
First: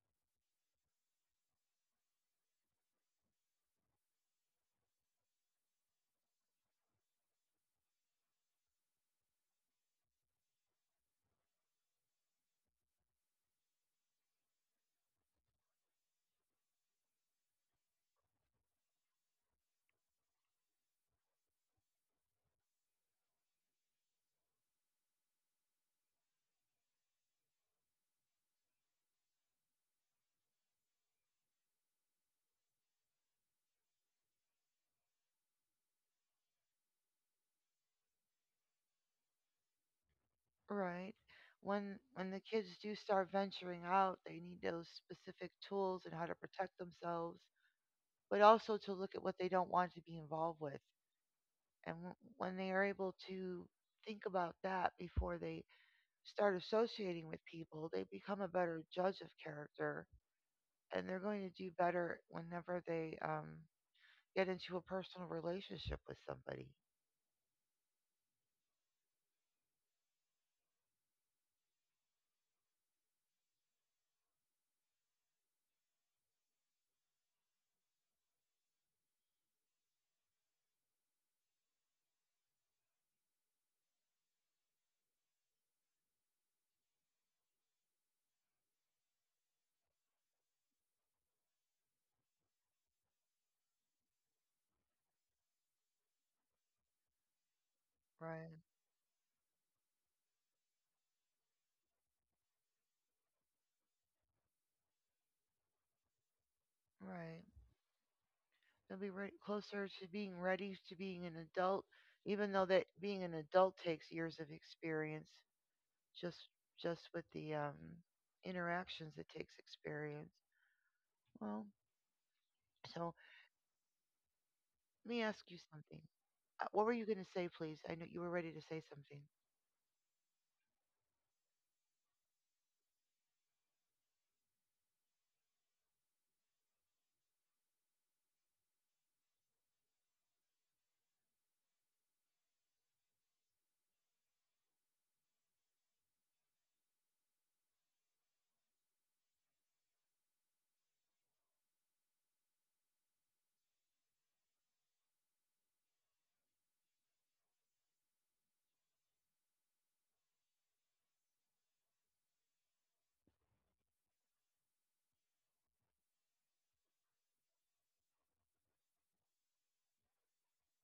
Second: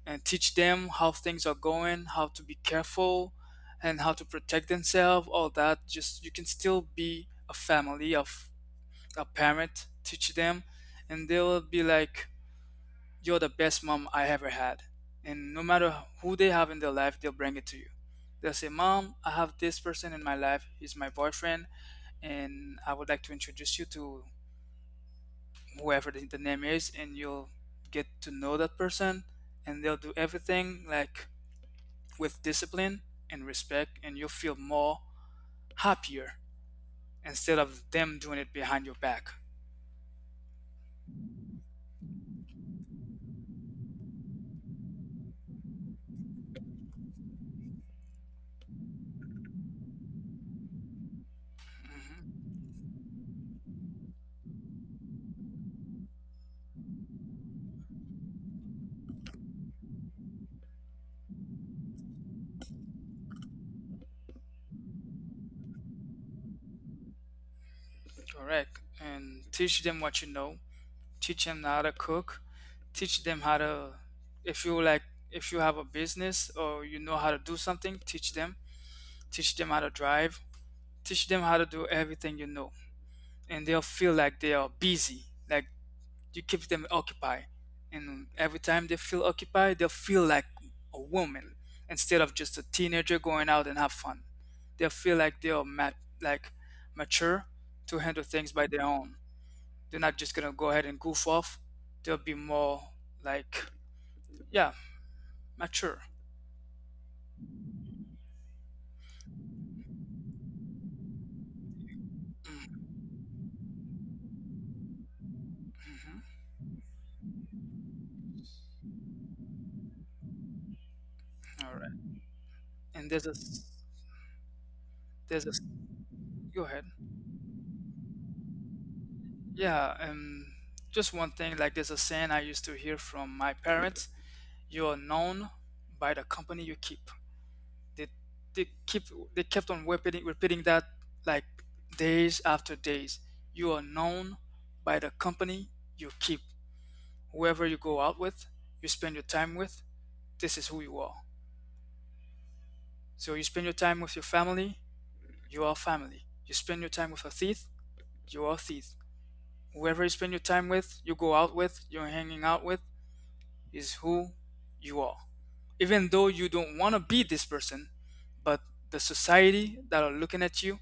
and teach them how things are going, how to be careful and how to protect themselves, all that. Just you can still be a family of a parent, teach them, and they'll be like, "You're the best mom I ever had." And no matter who they have in their life, they'll bring it to you. They'll say, "Mom, I have this person in my life, he's my boyfriend, and I would like to introduce you to whoever the name is," and you'll get to know that person, and they'll do everything like with discipline and respect, and you'll feel more happier instead of them doing it behind your back.
right. When the kids do start venturing out, they need those tools and how to protect themselves, but also to look at what they don't want to be involved with. And
Hmm
when they are able to think about that before they start associating people, they become a better judge of character and they're going to do better whenever they get into a personal relationship with somebody.
Correct. And teach them what you know. Teach them how to cook. Teach them how to, if you like, if you have a business or you know how to do something, teach them. Teach them how to drive. Teach them how to do everything you know, and they'll feel like they are busy, like you keep them occupied. And every time they feel occupied, they'll feel like a woman instead of just a teenager going out and have fun. They'll feel like they are like mature to handle things
Right,
by their own. They're not just gonna go ahead and goof off. They'll be more like, yeah, mature.
right. They'll be closer to being ready to being an adult, even though that being an adult takes years of experience
Mm-hmm.
just just with the interactions experience. Well,
All right. And
so
there's
let me ask
there's a.
you,
Go ahead.
what were you going to say, please? I know you were ready to.
Yeah. Just one thing, like there's a saying I used to hear from my parents. You are known by the company you keep. They they keep they kept on repeating that, like days after days. You are known by the company you keep. Whoever you go out with, you spend your time with, this is who you are. So you spend your time with your family, you are family. You spend your time with a thief, you are a thief. Whoever you spend your time with, you go out with, you're hanging out with, is who you are. Even though you don't want to be this person, but the society that are looking at you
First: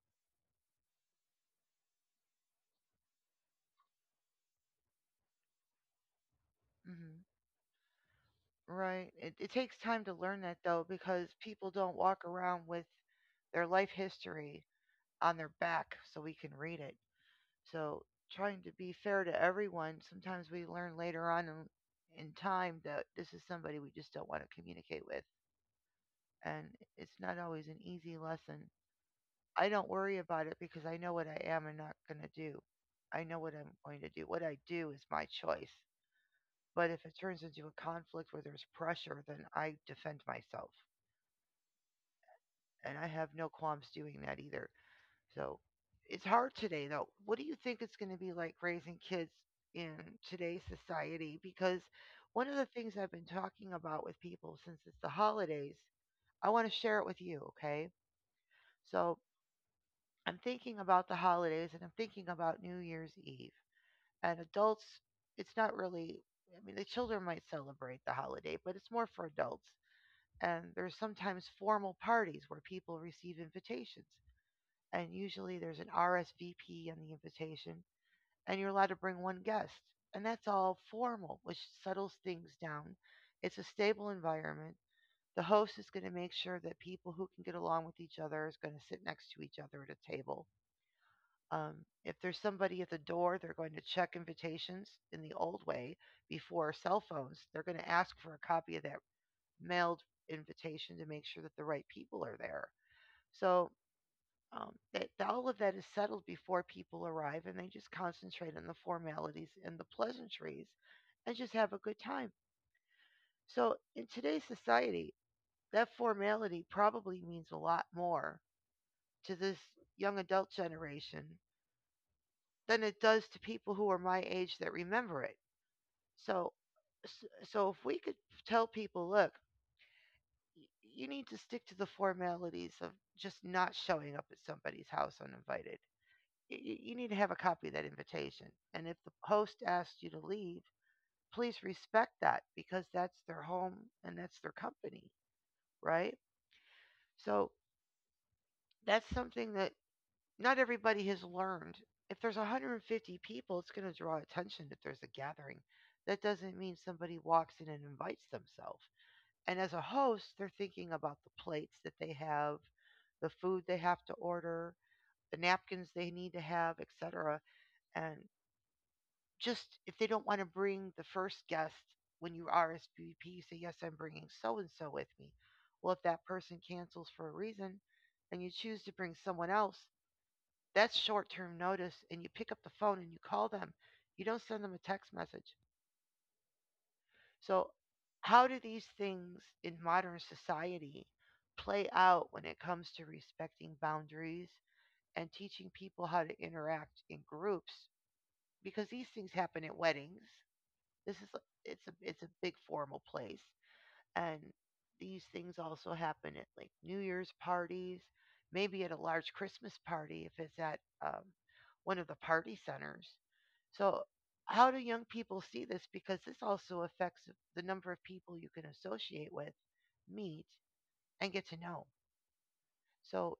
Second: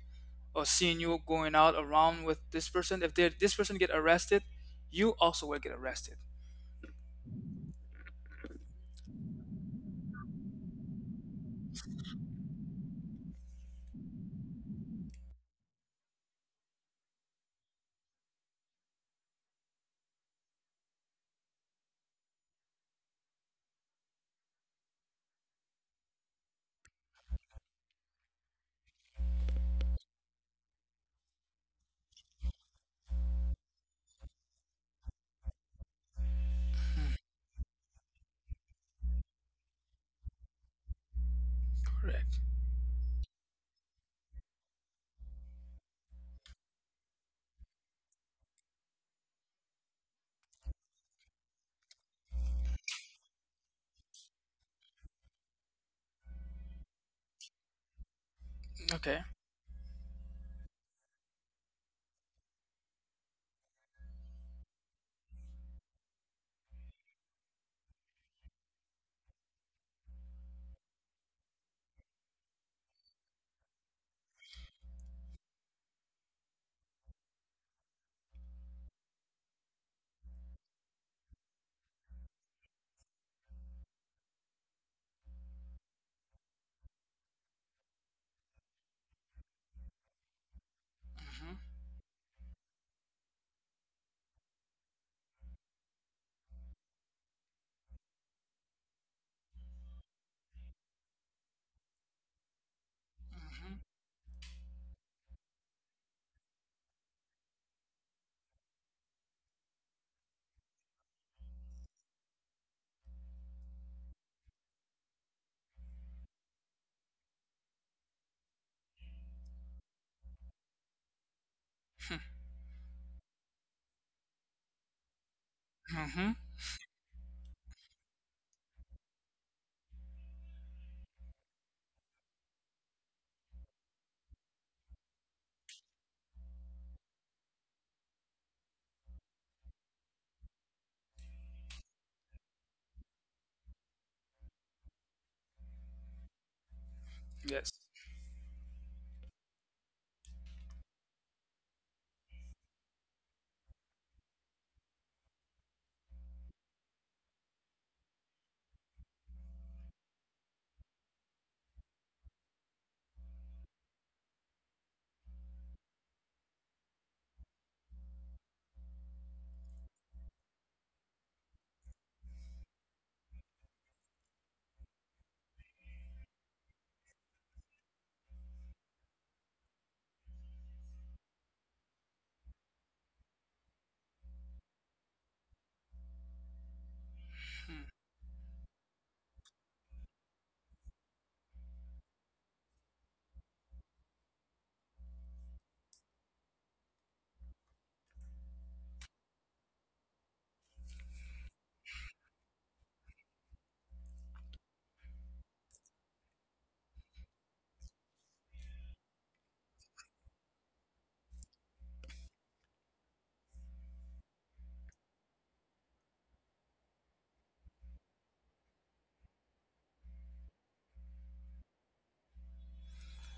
or seeing you going out around with this person, if they this person get arrested, you also will get arrested.
Hmm. Right. It takes time to learn that though, because people don't walk around with their life history on their back so we can read it. So trying to be fair to everyone, sometimes we learn later on in time that this is somebody we just don't want to communicate with. And it's not always an easy lesson. I don't worry about it because I know what I am and not going to do. I know what I'm going to do. What I do is my choice. But if it turns into a conflict where there's pressure, then I defend myself.
Correct.
And I have no qualms doing that either. So it's hard today, though. What do you think it's going to be like raising kids in today's society? Because one of the things I've been talking about with people since it's the holidays, I want to share it with you, okay? So
Okay.
I'm thinking about the holidays and I'm thinking about New Year's Eve. And adults, it's not really, I mean, the children might celebrate the holiday, but it's more for adults. And there's sometimes formal parties where people receive invitations. And usually there's an RSVP on the invitation and you're allowed to bring one guest. And that's all formal, which settles things down. It's a stable environment. The host is going to make sure that people who can get along with each other is going to sit next to each other at a table.
hmm
Um, if there's somebody at the door, they're going to check invitations in the old way before cell phones. They're going to ask for a copy of that mailed invitation to make sure that the right people are there. So
hmm
that that all of that is settled before people arrive, and they just concentrate on the formalities and the pleasantries, and just have a good time. So in today's society, that formality probably means a lot more to this young adult generation
hmm
than it does to people who are my age that remember it.
Mhm.
So s- so if we could tell people, look, you need to stick to the formalities of just not showing up at somebody's house uninvited. You need to have a copy of that invitation. And if the host asks you to leave, please respect that because that's their home and that's their company, right? So
Yes.
that's something that not everybody has learned. If there's 150 people, it's going to draw attention if there's a gathering. That doesn't mean somebody walks in and invites themselves. And as a host, they're thinking about the plates that they have, the food they have to order, the napkins they need to have, etc. And just if they don't want to bring the first guest when you RSVP, you say, Yes, I'm bringing so and so with me. Well, if that person cancels for a reason and you choose to bring someone else, that's short term notice. And you pick up the phone and you call them, you don't send them a text message. So,
Hmm.
how do these things in modern society play out when it comes to respecting boundaries and teaching people how to interact in groups? Because these things happen at weddings. This is it's a big formal place, and these things also happen at like New Year's parties, maybe at a large Christmas party if it's at one of the party centers. So, how do young people see this? Because this also affects the number of people you can associate with, meet, and get to know. So,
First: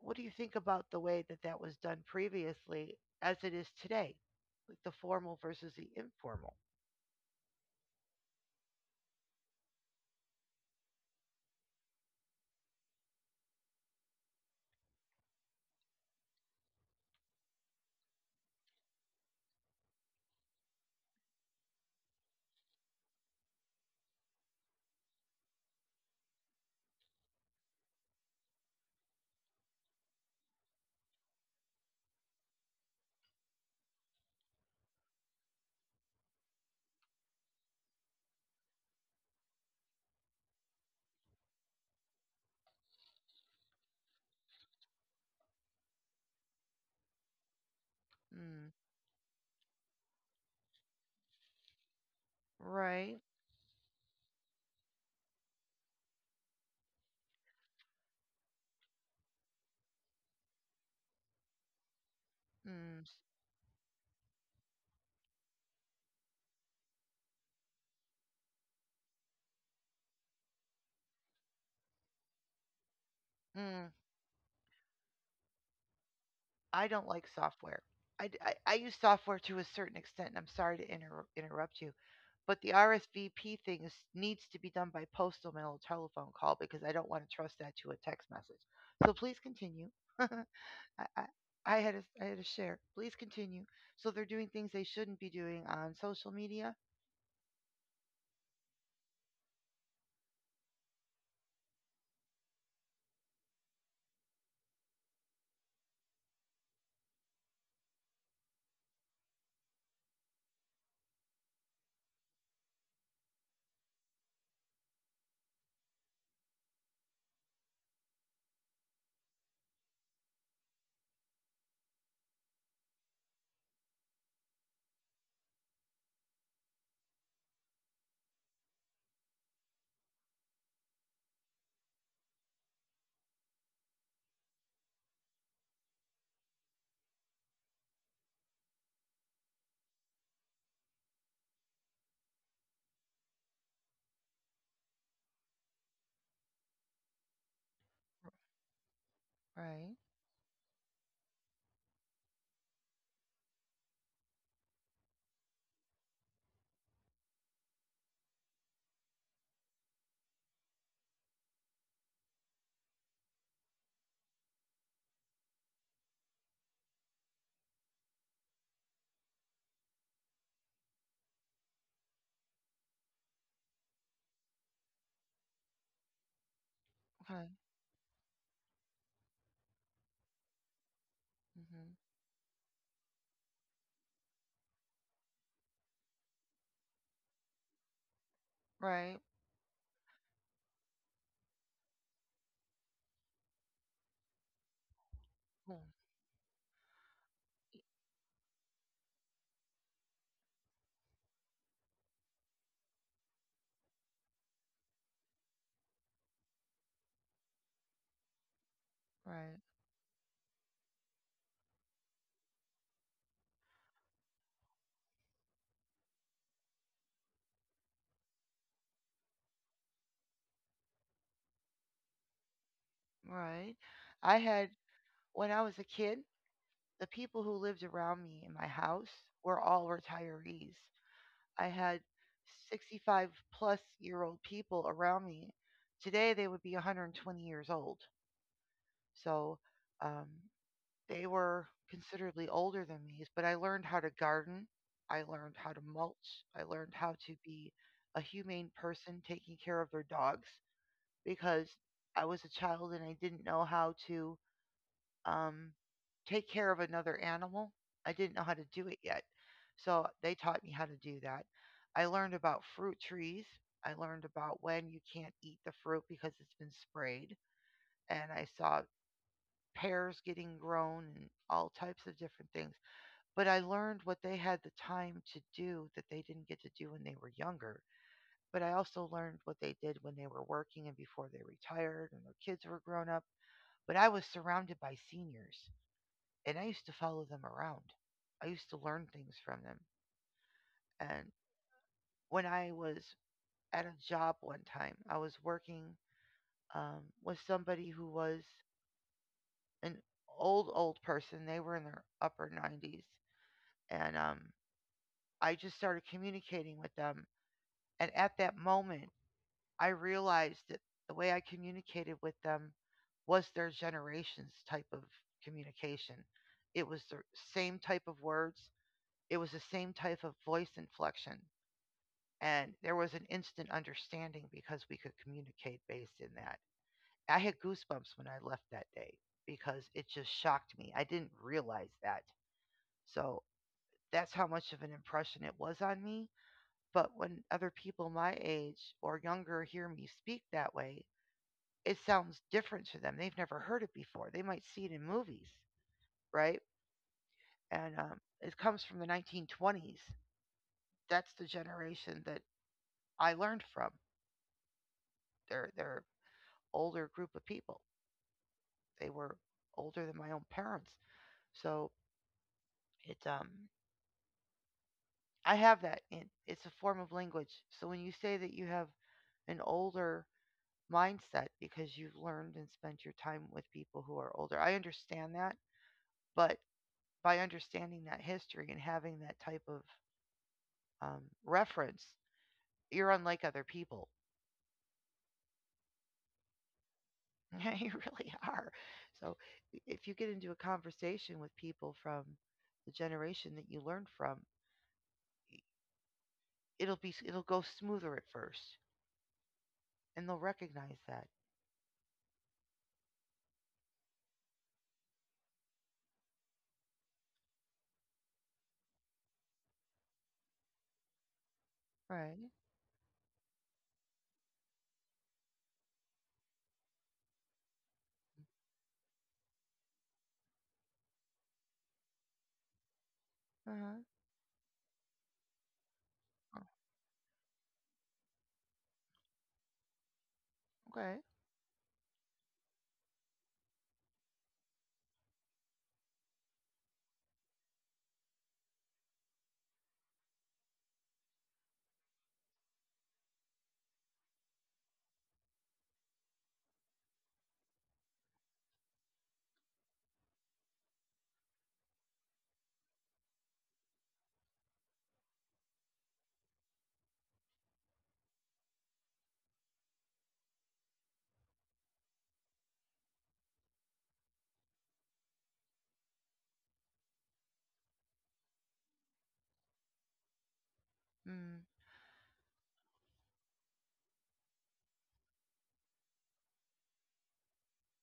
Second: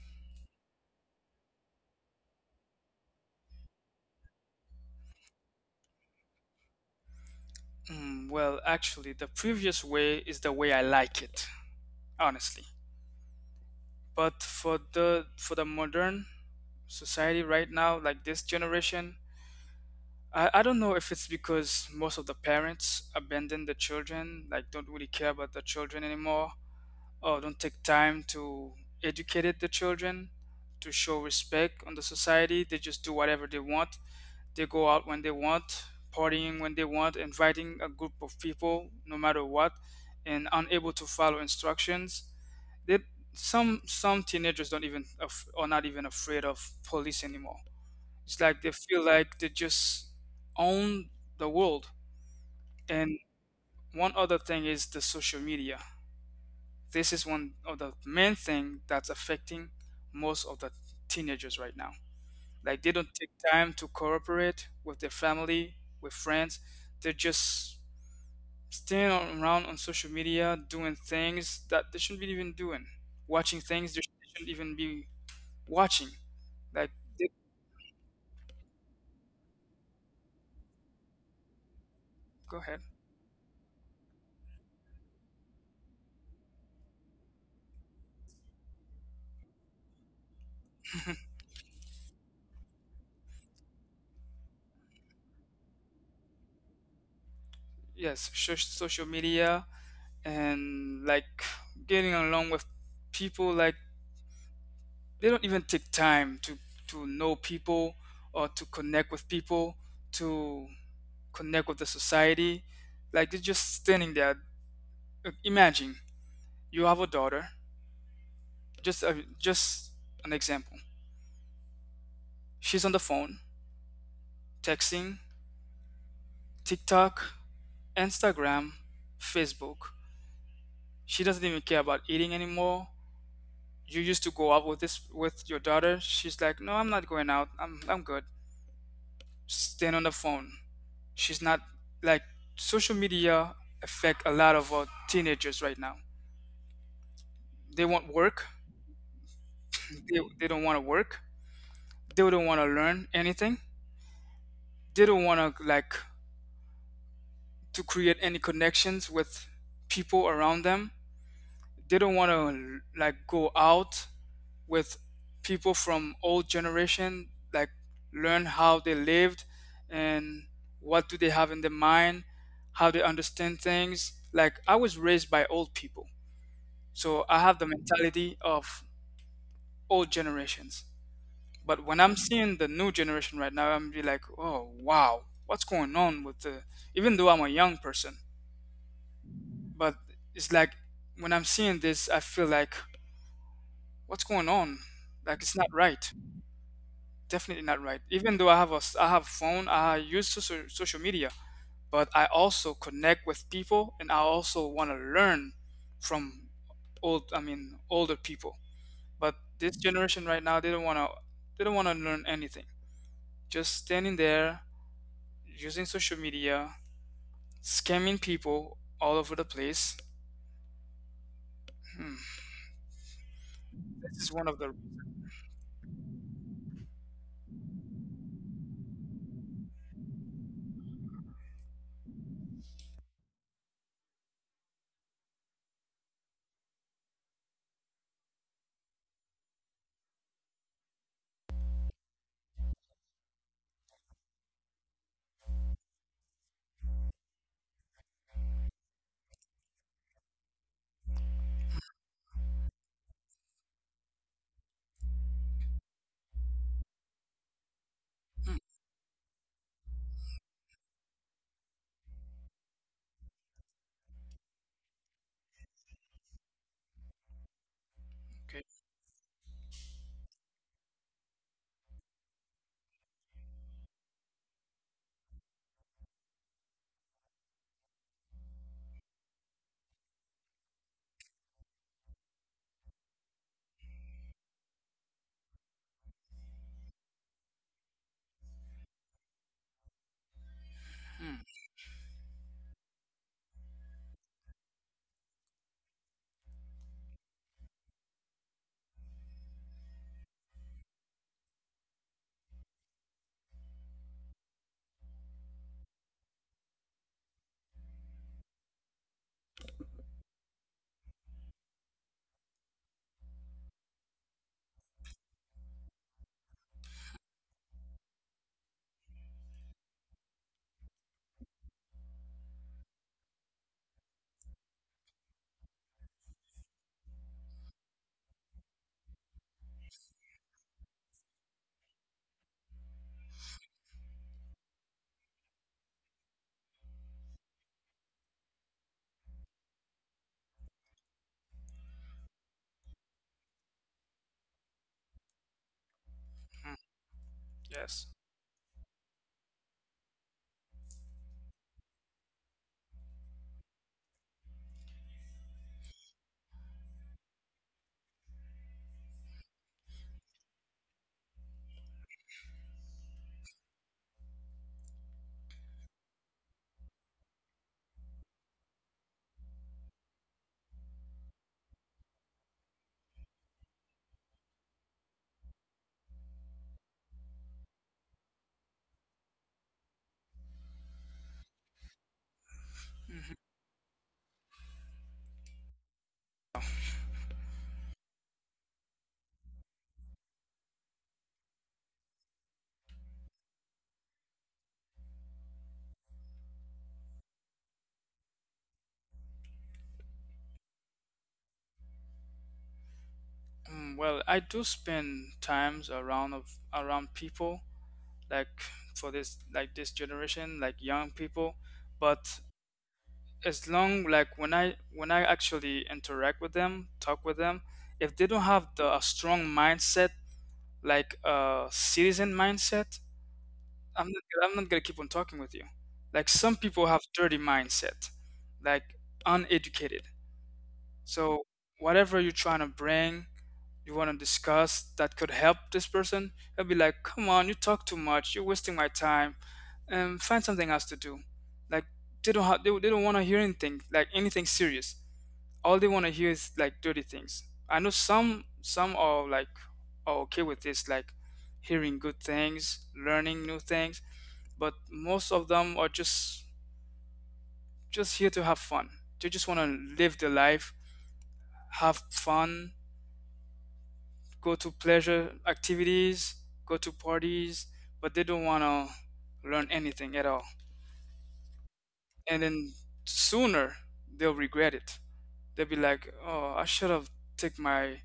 what do you think about the way that that was done previously as it is today? Like the formal versus the informal?
Mm, well, actually, the previous way is the way I like it, honestly. But for the modern society right now, like this generation, I don't know if it's because most of the parents abandon the children, like don't really care about the children anymore, or don't take time to the children, to show respect on the society. They just do whatever they want. They go out when they want, partying when they want, inviting a group of people no matter what, and unable to follow instructions. They, some teenagers don't even are not even afraid of police anymore. It's like
Mm,
they feel like they just own the world.
right.
And one other thing is the social media. This is one of the main thing that's affecting most of the teenagers right now. Like they don't take time to cooperate with their family, with friends. They're just around on social media doing things that they shouldn't be even doing, watching things they shouldn't even be watching.
I
Like,
don't like
they,
software. I use software to a certain extent, and I'm sorry to interrupt you,
go
but the
ahead.
RSVP thing is, needs to be done by postal mail or telephone call because I don't want to trust that to a text message. So please continue. I, I, I had a share. Please continue. So they're doing things they shouldn't be doing on social media.
Yes, social media and like getting along with people, like they don't even take time to know people or to connect with people, to connect with the society, like they're just standing there. Imagine you have a daughter, just a, just an example. She's on the phone, texting, TikTok, Instagram, Facebook. She doesn't even care about eating anymore. You used to go out with this with your daughter, she's like, "No, I'm not going out, I'm good," staying on the phone. She's not like, social media affect a lot of teenagers right now. They want work.
Right.
They don't want to work. They don't want to learn anything. They don't want to like to create any connections with people around them. Didn't want to like go out with people from old generation, like learn how they lived and what do they have in their mind, how they understand things. Like I was raised by old people, so I
Okay.
have the mentality of old generations. But
Hmm.
when I'm seeing the new generation right now, I'm be like, oh wow, what's going on with the, even though I'm a young person,
Right.
but it's like when I'm seeing this I feel like, what's going on? Like it's not
Hmm.
right. Definitely not right. Even though I have a I have phone, I use social media, but I also connect with people and I also want to learn from older people. But
Right.
this generation right now, they don't want to, they don't want to learn anything. Just standing there using social media, scamming people all over the place. Hmm.
Right.
This is
I
one of
had,
the
when I was a kid, the people who lived around me in my house were all retirees. I had 65 plus year old people around me. Today they would be 120 years old. So um, they were considerably older than me, but I learned how to garden. I learned how to mulch. I learned how to be a humane person taking care of their dogs because I was a child and I didn't know how to um, take care of another animal. I didn't know how
hmm,
to do it yet. So they taught me how to do that. I learned about fruit trees. I learned about when you can't eat the fruit because it's been sprayed. And I
okay.
saw pears getting grown and all types of different things. But I learned what they had the time to do that they didn't get to do when they were younger. But I also learned what they did when they were working and before they retired and their kids were grown up. But I was surrounded by seniors and I used to follow them around. I used to learn things from them. And
Hmm,
when I was at a job one time, I was working with somebody who was an old, old person. They were in their upper 90s. And I just started communicating with them. And at that moment, I realized that the way I communicated with them was their generation's type of communication. It was the same type of words, it was the same type of voice inflection. And there was an instant understanding because we could communicate based in that. I had goosebumps when I left that day because it just shocked me. I didn't realize that. So that's how much of an impression it was on me. But when other people my age or younger hear me speak that way, it sounds different to them. They've never heard it before. They might see it in movies, right?
hmm,
And
yes.
It comes from the 1920s. That's the generation that I learned from. They're older group of people. They were older than my own parents. So it I have that in it's a form of language. So when you say that you have an older mindset because you've learned and spent your time with people who are older, I understand that, but by understanding that history and having that type of reference, you're
Mm-hmm.
unlike other people. You really are. So if you get into a conversation with people from the generation that you learned from, it'll go smoother at first and they'll recognize that.
Mm, well, I do spend times around of around people like for this like this generation like young people. But
Right.
as long like when I actually interact with them, talk with them, if they don't have the a strong mindset, like a citizen mindset,
Uh-huh.
I'm not gonna keep on talking with you. Like some people have dirty mindset, like uneducated.
Okay.
So whatever you're trying to bring, you want to discuss that could help this person, they'll be like, "Come on, you talk too much. You're wasting my time." And find something else to do. Like, they don't want to hear anything, like anything serious. All they want to hear is like dirty things. I know some are like, are okay with this, like hearing good things, learning new things, but most of them are just here to have fun. They just want to live their life, have fun, go to pleasure activities, go to parties, but they don't want to learn anything at all.
Mm.
And then sooner they'll regret it. They'll be like, "Oh, I should have take my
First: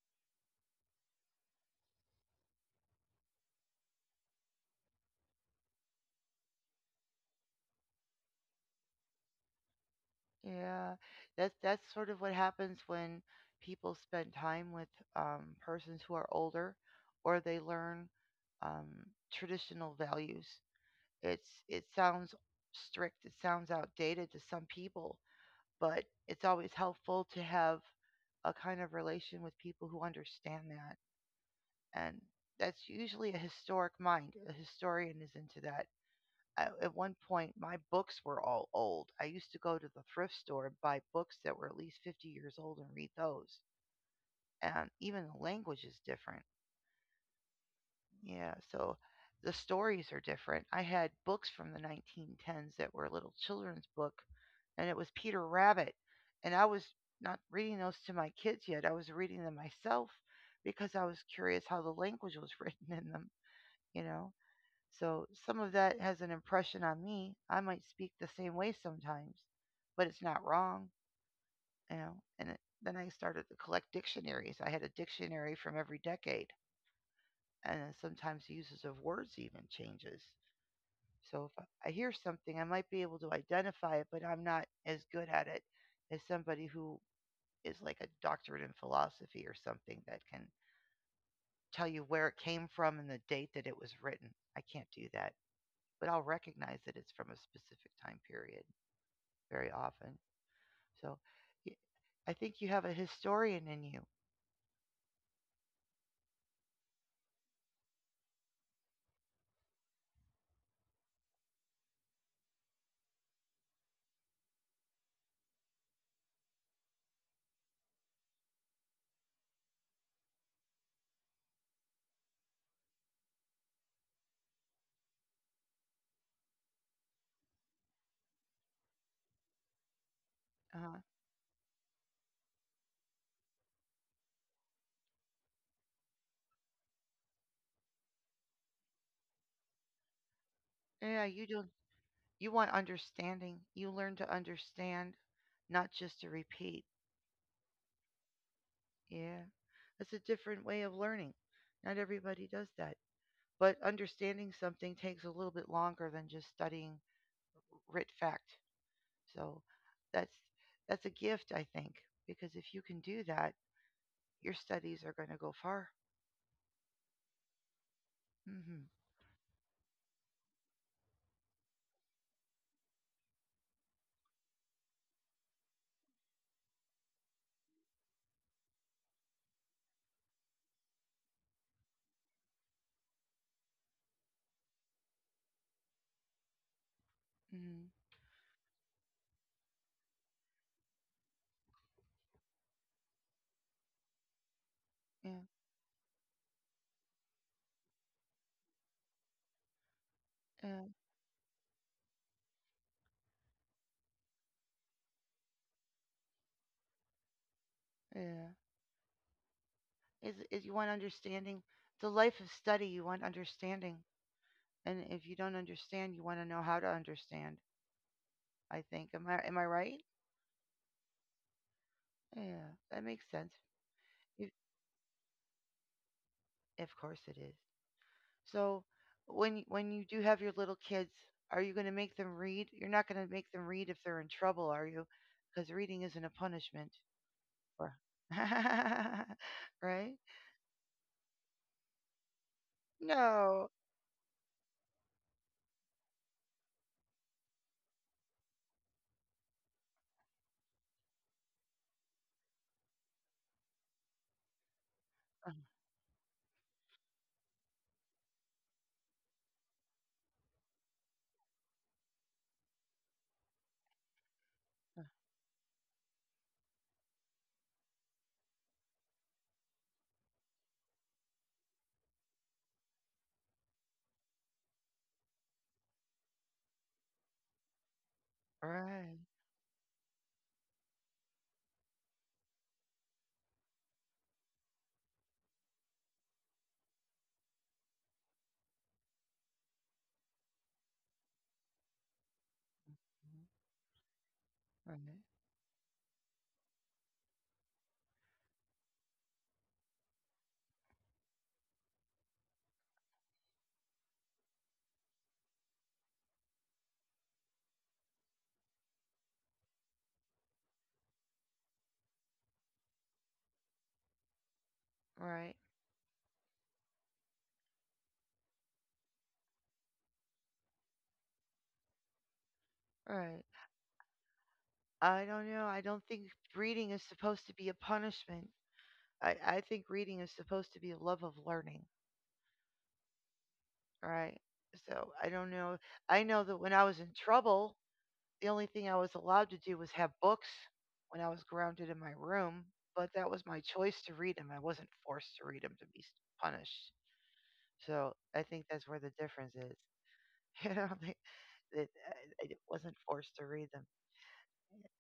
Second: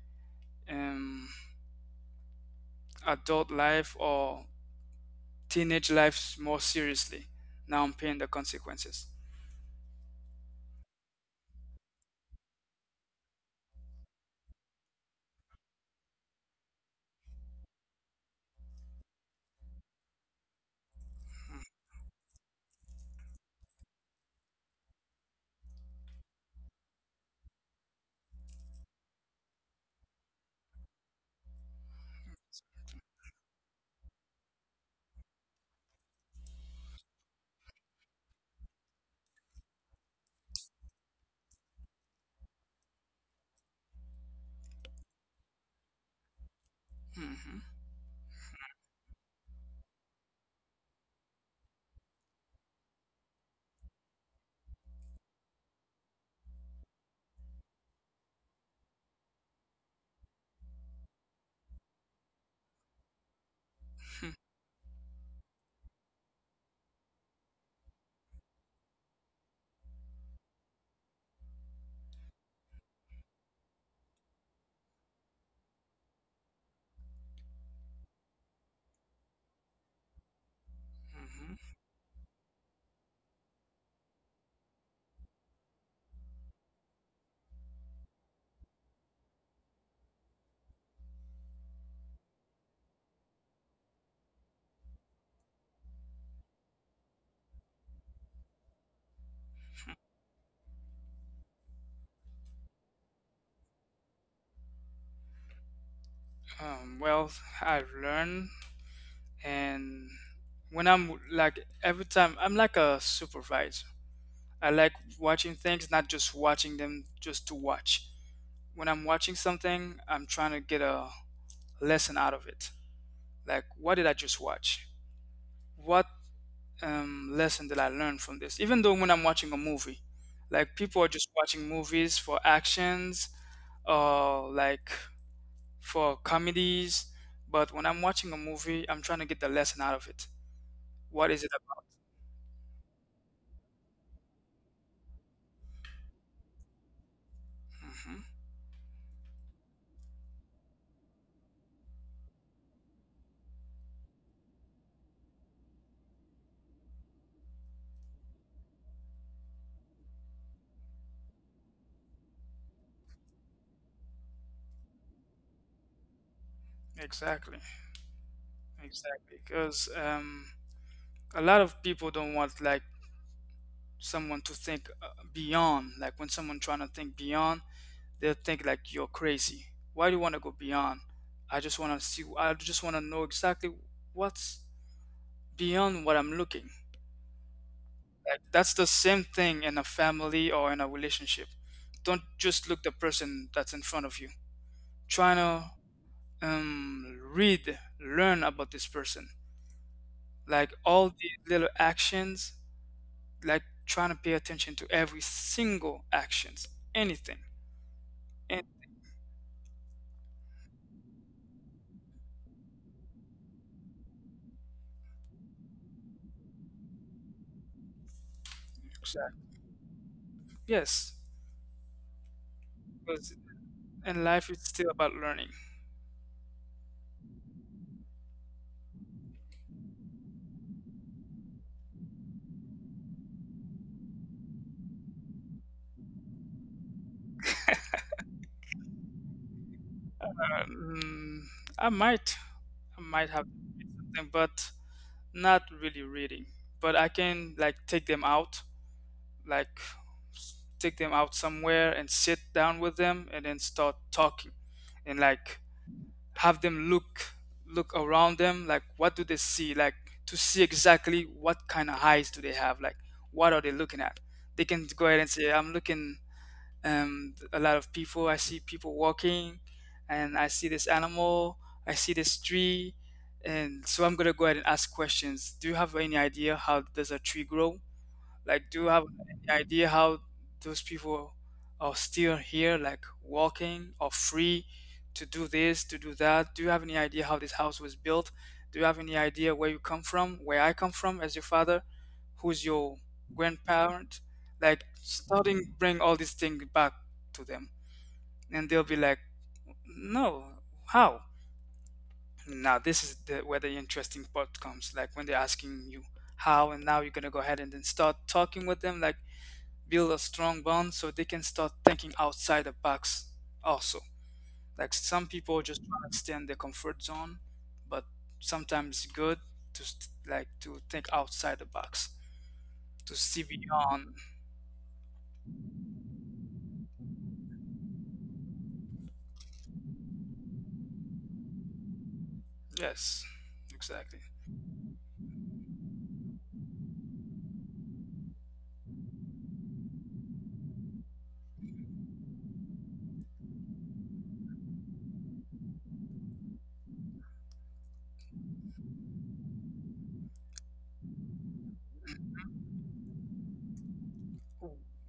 um, adult life or teenage life more seriously. Now I'm paying the consequences."
Yeah. That's sort of what happens when people spend time with persons who are older, or they learn um, traditional values. It sounds strict. It sounds outdated to some people, but it's always helpful to have a kind of relation with people who understand that, and that's usually a historic mind. A historian is into that at one point my books were all old. I used to go to the thrift store and buy books that were at least 50 years old and read those. And even the language is different.
hmm
Yeah, so the stories are different. I had books from the 1910s that were a little children's book, and it was Peter Rabbit. And I was not reading those to my kids yet, I was reading them myself because I was curious how the language was written in them, you know? So some of that has an impression on me. I might speak the same way sometimes, but it's not wrong, you know. And it, then I started to collect dictionaries. I had a dictionary from every decade, and then sometimes the uses of words even changes. So if I hear something, I might be able to identify it, but I'm not as good at it as somebody who is like a doctorate in philosophy or something that can tell you where it came from and the date that it was written. I can't do that, but I'll recognize that it's from a specific time period very often. So I think you have a historian in you.
Well, I've learned, and when I'm like every time, I'm like a supervisor. I like watching things, not just watching them just to watch. When I'm watching something, I'm trying to get a lesson out of it. Like, what did I just watch? What lesson did I learn from this? Even though when I'm watching a movie, like
Uh,
people are just watching movies for actions or like for comedies. But when I'm watching a movie, I'm trying to get the lesson out of it.
yeah,
What is it
you want understanding. You learn to understand, not just to repeat.
about? Hmm
Yeah, that's a different way of learning. Not everybody does that. But understanding something takes a little bit longer than just studying writ fact. So that's that's a gift, I think, because if you can do that, your studies are going to go far.
Exactly,
Hmm.
exactly. Because a lot of people don't want like someone to think beyond. Like when someone trying to think beyond, they'll think like you're crazy. Why do you want to go beyond? I just want to see. I just want to know exactly what's beyond what I'm looking.
Hmm.
Like that's the same thing in a family or in a relationship. Don't just look the person that's in front of you. Trying
Yeah.
to read, learn about this person. Like
Yeah,
all the little actions, like trying to pay attention to every single actions, anything.
yeah. Is you want understanding? The life of study, you want understanding, and if you don't understand, you want to know how to understand. I think.
Exactly.
Am I right?
Yes,
Yeah, that makes
because
sense.
in life it's still about learning.
Of course it is. So, when when you do have your little kids, are you going to make them read? You're not going to make them read if they're in trouble, are you? Because reading isn't a punishment, right?
Mm, I might, I might have
No.
read something, but not really reading. But I can like take them out, like take them out somewhere and sit down with them, and then start talking, and
Uh,
like have them look around them, like what do they see, like to see exactly what kind of eyes do they have, like what are they looking at. They can go
uh,
ahead and say, "I'm looking a lot of people. I see people walking, and I see this animal. I see this tree." And so I'm gonna go ahead and ask questions. Do you have any idea how does a tree grow? Like, do you have
right.
any idea how those people are still here, like walking or free to do this, to do that? Do you have any idea how this house was built? Do you have any idea where you come from, where I come from as your father, who's your grandparent? Like,
Right.
starting bring all these things back to them, and they'll be like, "No, how?" Now this is where the interesting part comes, like when they're asking you how, and now you're gonna go ahead and then start talking with them, like build a strong bond so they can start thinking outside the box also, like some people
Right.
just want to stay in their comfort zone, but sometimes it's good to like to think outside the box, to see
Right.
beyond.
I don't know. I don't think reading is supposed to be a punishment. I think reading is supposed to be a love of learning,
Yes, exactly.
right? So I don't know. I know that when I was in trouble, the only thing I was allowed to do was have books when I was grounded in my room, but that was my choice to read them. I wasn't forced to read them to be punished. So I think that's where the you know they, that I wasn't forced to read them.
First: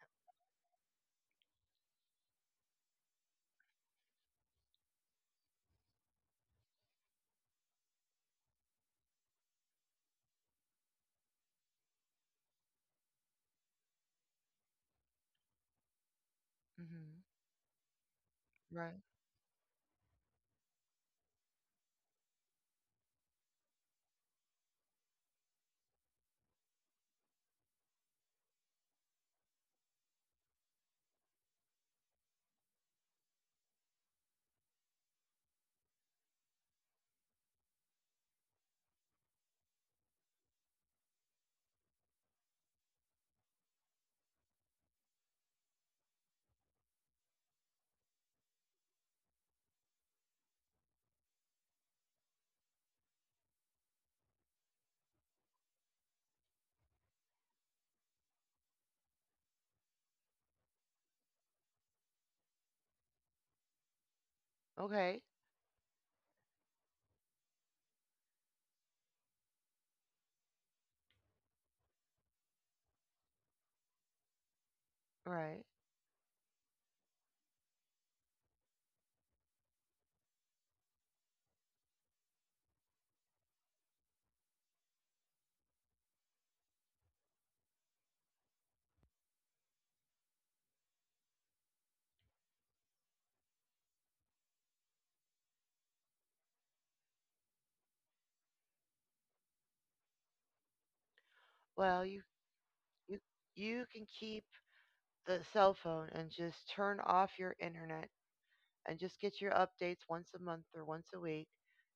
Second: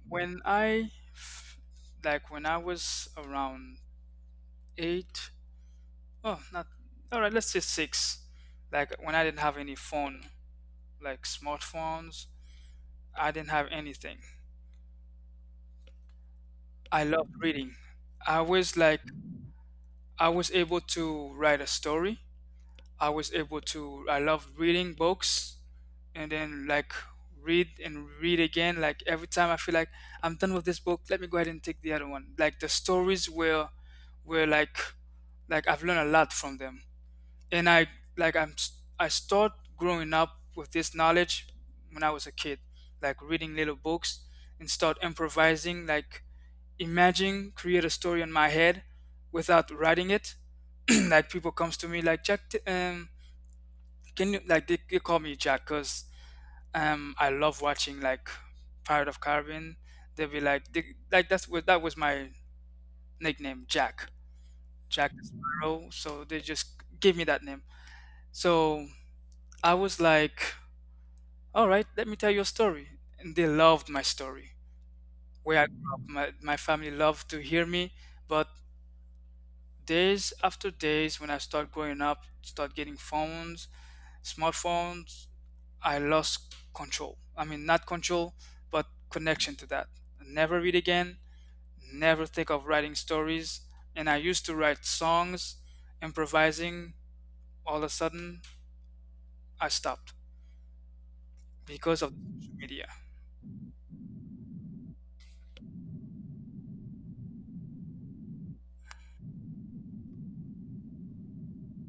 When i f- like when I was around eight — oh, not, all right, let's say six — like when I didn't have any phone, like smartphones, I didn't have anything. I
Hmm.
loved reading. I was
Right.
like, I was able to write a story. I was able to, I loved reading books and then like read and read again. Like every time I feel like I'm done with this book, let me go ahead and take the other one. Like the stories were like, I've learned a lot from them. And I, like I'm, s- I am I start growing up with this knowledge when I was a kid, like reading little books and start improvising. Like, imagine create a story in my head without writing it. Like people comes to me like Jack. T- um can you like they, they call me Jack, because I love watching like Pirate of Caribbean. They'll be like, like that was my nickname, Jack. Jack
Okay.
Sparrow, so they just gave me that name. So I was like, all right, let me tell you a story, and they loved my story.
Right.
Where I grew up, my family loved to hear me. But days after days, when I start growing up, start getting phones, smartphones, I lost control. I mean, not control, but connection to that. Never read again, never think of writing stories. And I used to write songs, improvising. All of a sudden, I stopped
Well,
because of social media.
you you can keep the cell phone and just turn off your internet and just get your updates once a month or once a week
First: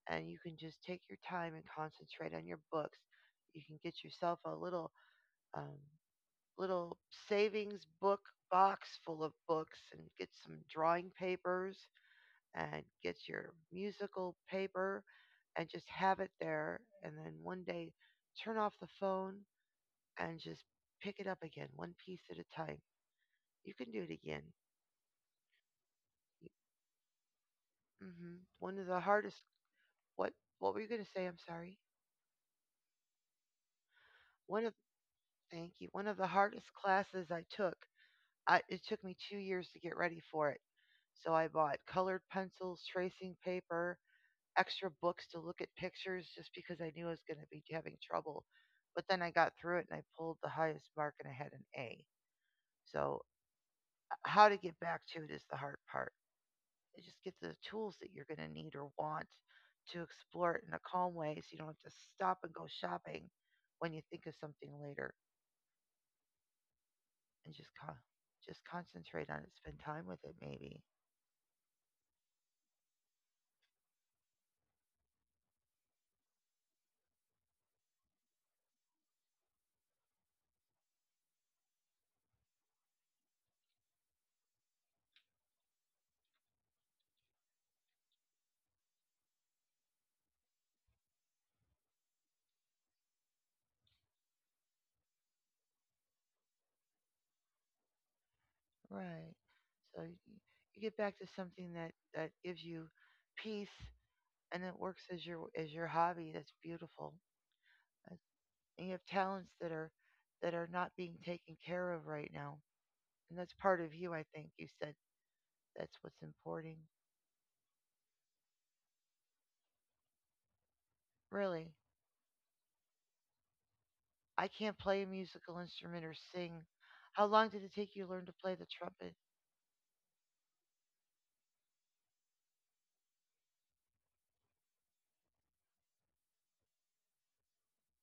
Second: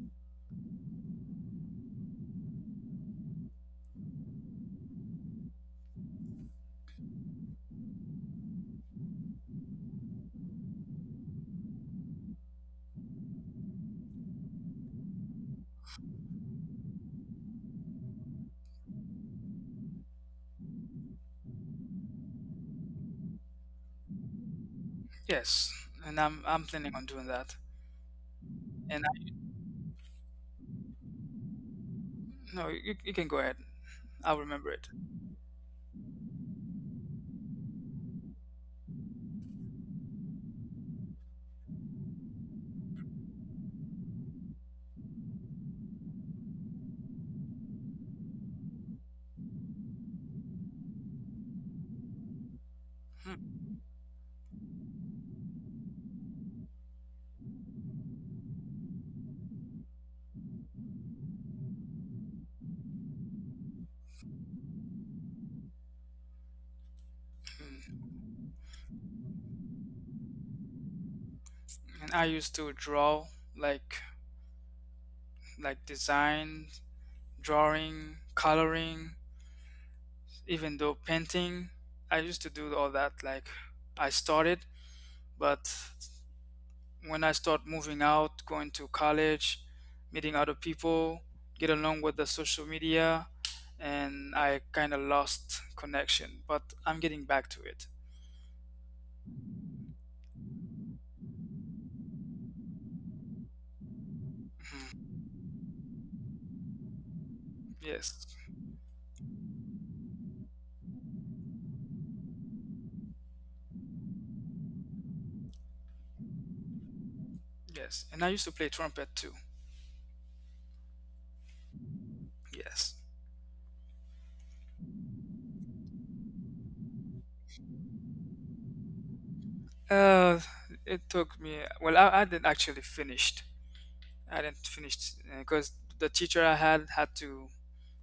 and you can just take your time and concentrate on your books. You can get yourself a little um, little savings book box full of books, drawing papers, and get your musical paper. Just have it there and then one day turn off the phone and just pick it up again one piece at a time. You can do it again.
Yes, and I'm planning on doing that.
Hmm. One of the
And I,
hardest. what what were you going to say, I'm sorry?
no, you can go ahead. I'll
One
remember
of
it.
thank you. One of the hardest classes I took. I, it took me 2 years to get ready for it. So I bought colored pencils, tracing paper, extra books to look at pictures, just because I knew I was going to be having trouble. But then I got through it and I pulled the highest mark and I had an A. So
Hmm.
how to get back to it is the hard part. You just get the tools that you're going to need or want to explore it in a calm way, so you don't have to stop and go shopping when you think of something later, and just concentrate on it. Spend time with it, maybe.
And I used to draw, like like design, drawing, coloring, even though painting. I used to do all that, like I started. But when I start moving out, going to college, meeting other people, get along with the social media, and I kind of lost connection. But I'm getting back to it.
Right. So you get back to something that gives you peace, and it works
Mhm.
as your hobby. That's beautiful.
Yes,
And you have talents that are not being taken care of right now, and that's part of you. I think that's what's important.
yes. And I used to play trumpet too.
Really,
Yes.
I can't play a musical instrument or sing. How long did it take you to learn to play the?
Uh, it took me, well, I didn't actually finish, I didn't finish because the teacher I had had to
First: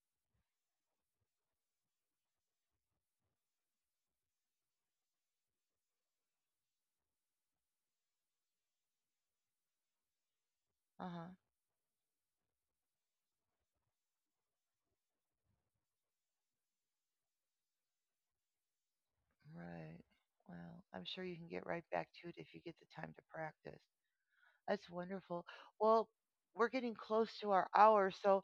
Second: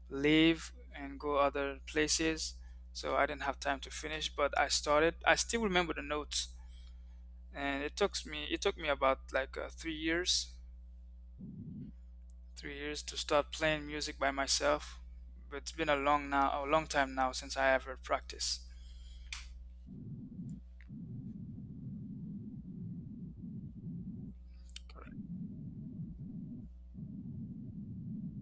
leave and go other places, so I didn't have time to finish. But I started. I still remember the notes, and it took me about like three years,
Tr- uh huh.
three years to start playing music by myself. But it's been a long time now since I ever practiced.
Right. I'm sure you can get right back to your practice. That's wonderful. Well, we're getting close to our hour, so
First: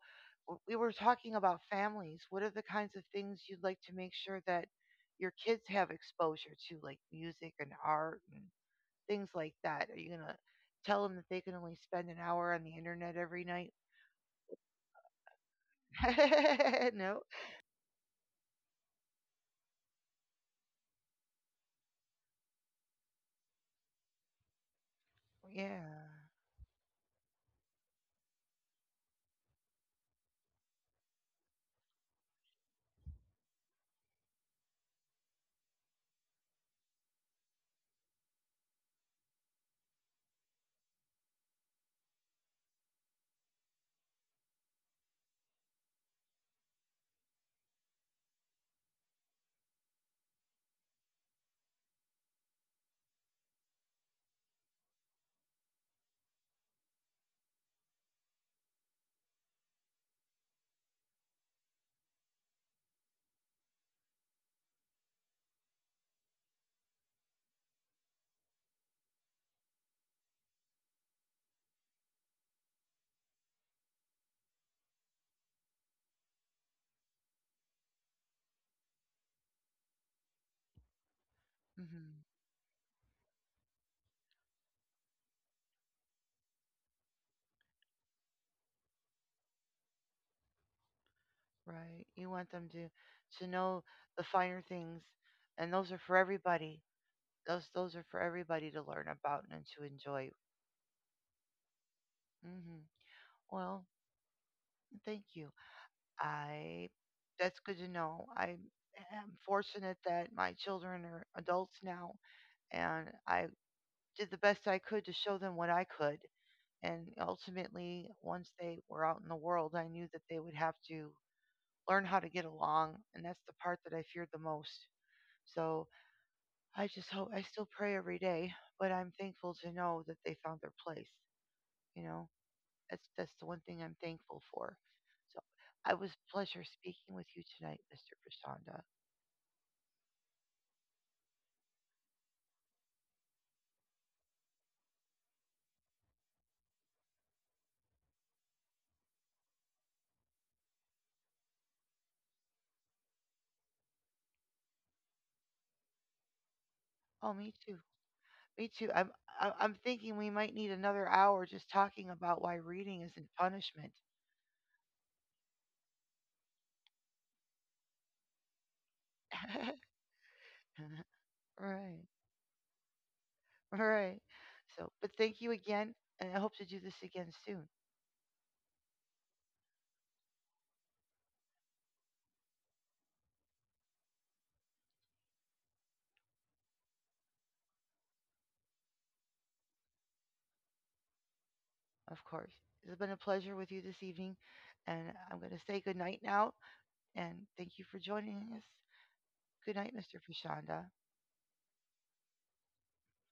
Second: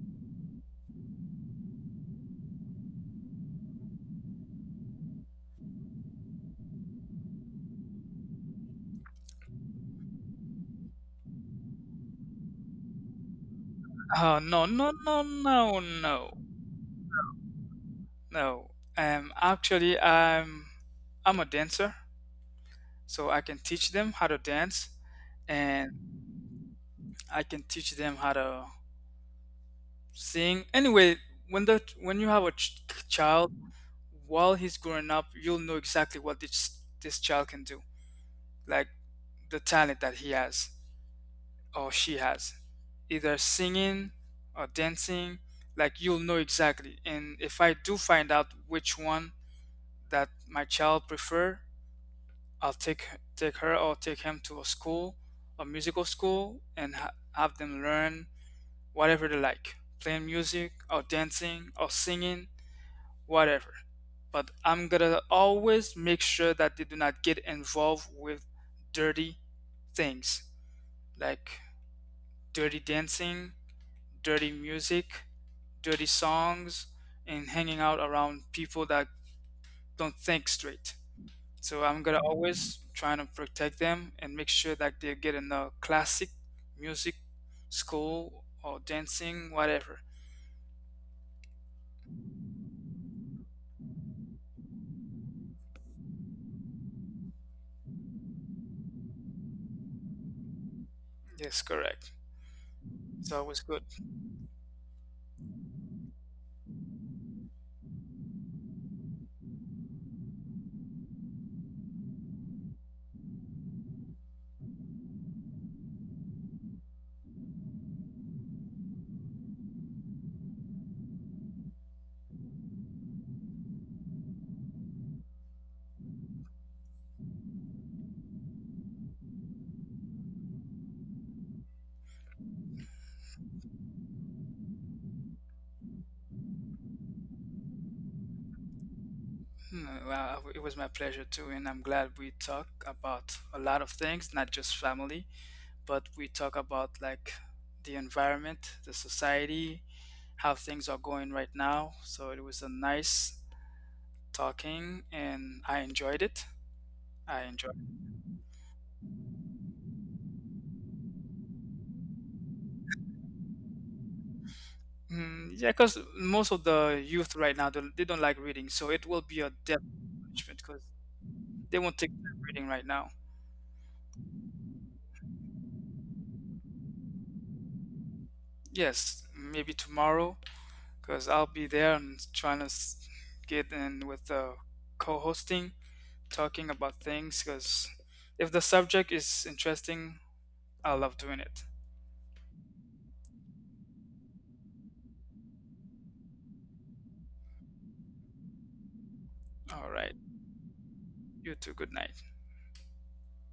we were talking about families. What are the kinds of things you'd like to make sure that your kids have exposure to music and art, things like that? Are you going to tell them that they can only spend an hour on the internet every night?
Oh, no, no, no, no, no,
No.
no. Actually, I'm a dancer, so I can teach them how to dance.
Yeah,
And I can teach them how to sing. Anyway, when the when you have a child, while he's growing up, you'll know exactly what this child can do, like the talent that he has or she has, either singing or dancing. Like, you'll know exactly. And if I do find out which one that my child prefer, I'll take her or take him to a school, a musical school, and have them learn whatever they like, playing music or dancing or singing, whatever. But I'm gonna always make sure that they do not get involved with dirty things, like dirty dancing, dirty music, dirty songs, and hanging out around people that don't think straight. So I'm
mm,
gonna always trying to protect them and make sure that they get in a classic music school or dancing, whatever.
right. You want them to know the finer things and those are for everybody. Those are for everybody to learn about and to enjoy.
Yes, correct.
Mhm.
So it was good.
Well, thank you. I that's good to know. I'm fortunate that my children are adults now, and I did the best I could to show them what I could. And ultimately, once they were out in the world, I knew that they would have to learn how to get along, and that's the part that I feared the most. So I just hope I still pray every day, but I'm thankful to know that they found their place. You know, that's the one thing I'm thankful for. So I pleasure speaking with you tonight, Mr. Prashanda.
Well, it was my pleasure too, and I'm glad we talk about a lot of things, not just family, but we talk about like the environment, the society, how things are going right now. So it was a nice talking, and I enjoyed it.
Oh,
I
me
enjoyed.
too. Me too. I'm thinking we might need another hour just talking about why reading isn't punishment.
It. Mm, yeah, because most of the youth right now, they don't like reading, so it will be a death punishment because they won't
Right.
take time reading right now.
Right. But thank you again, and I hope to do this soon,
Yes, maybe tomorrow, because I'll be there and trying to get in with the co-hosting, talking about things. Because if the subject is interesting, I love doing it.
of course. It's been a pleasure with you this evening, and I'm going to say good night now, and thank you for joining us. Good
All
night,
right,
Mr. Prashanda.
you too. Good night.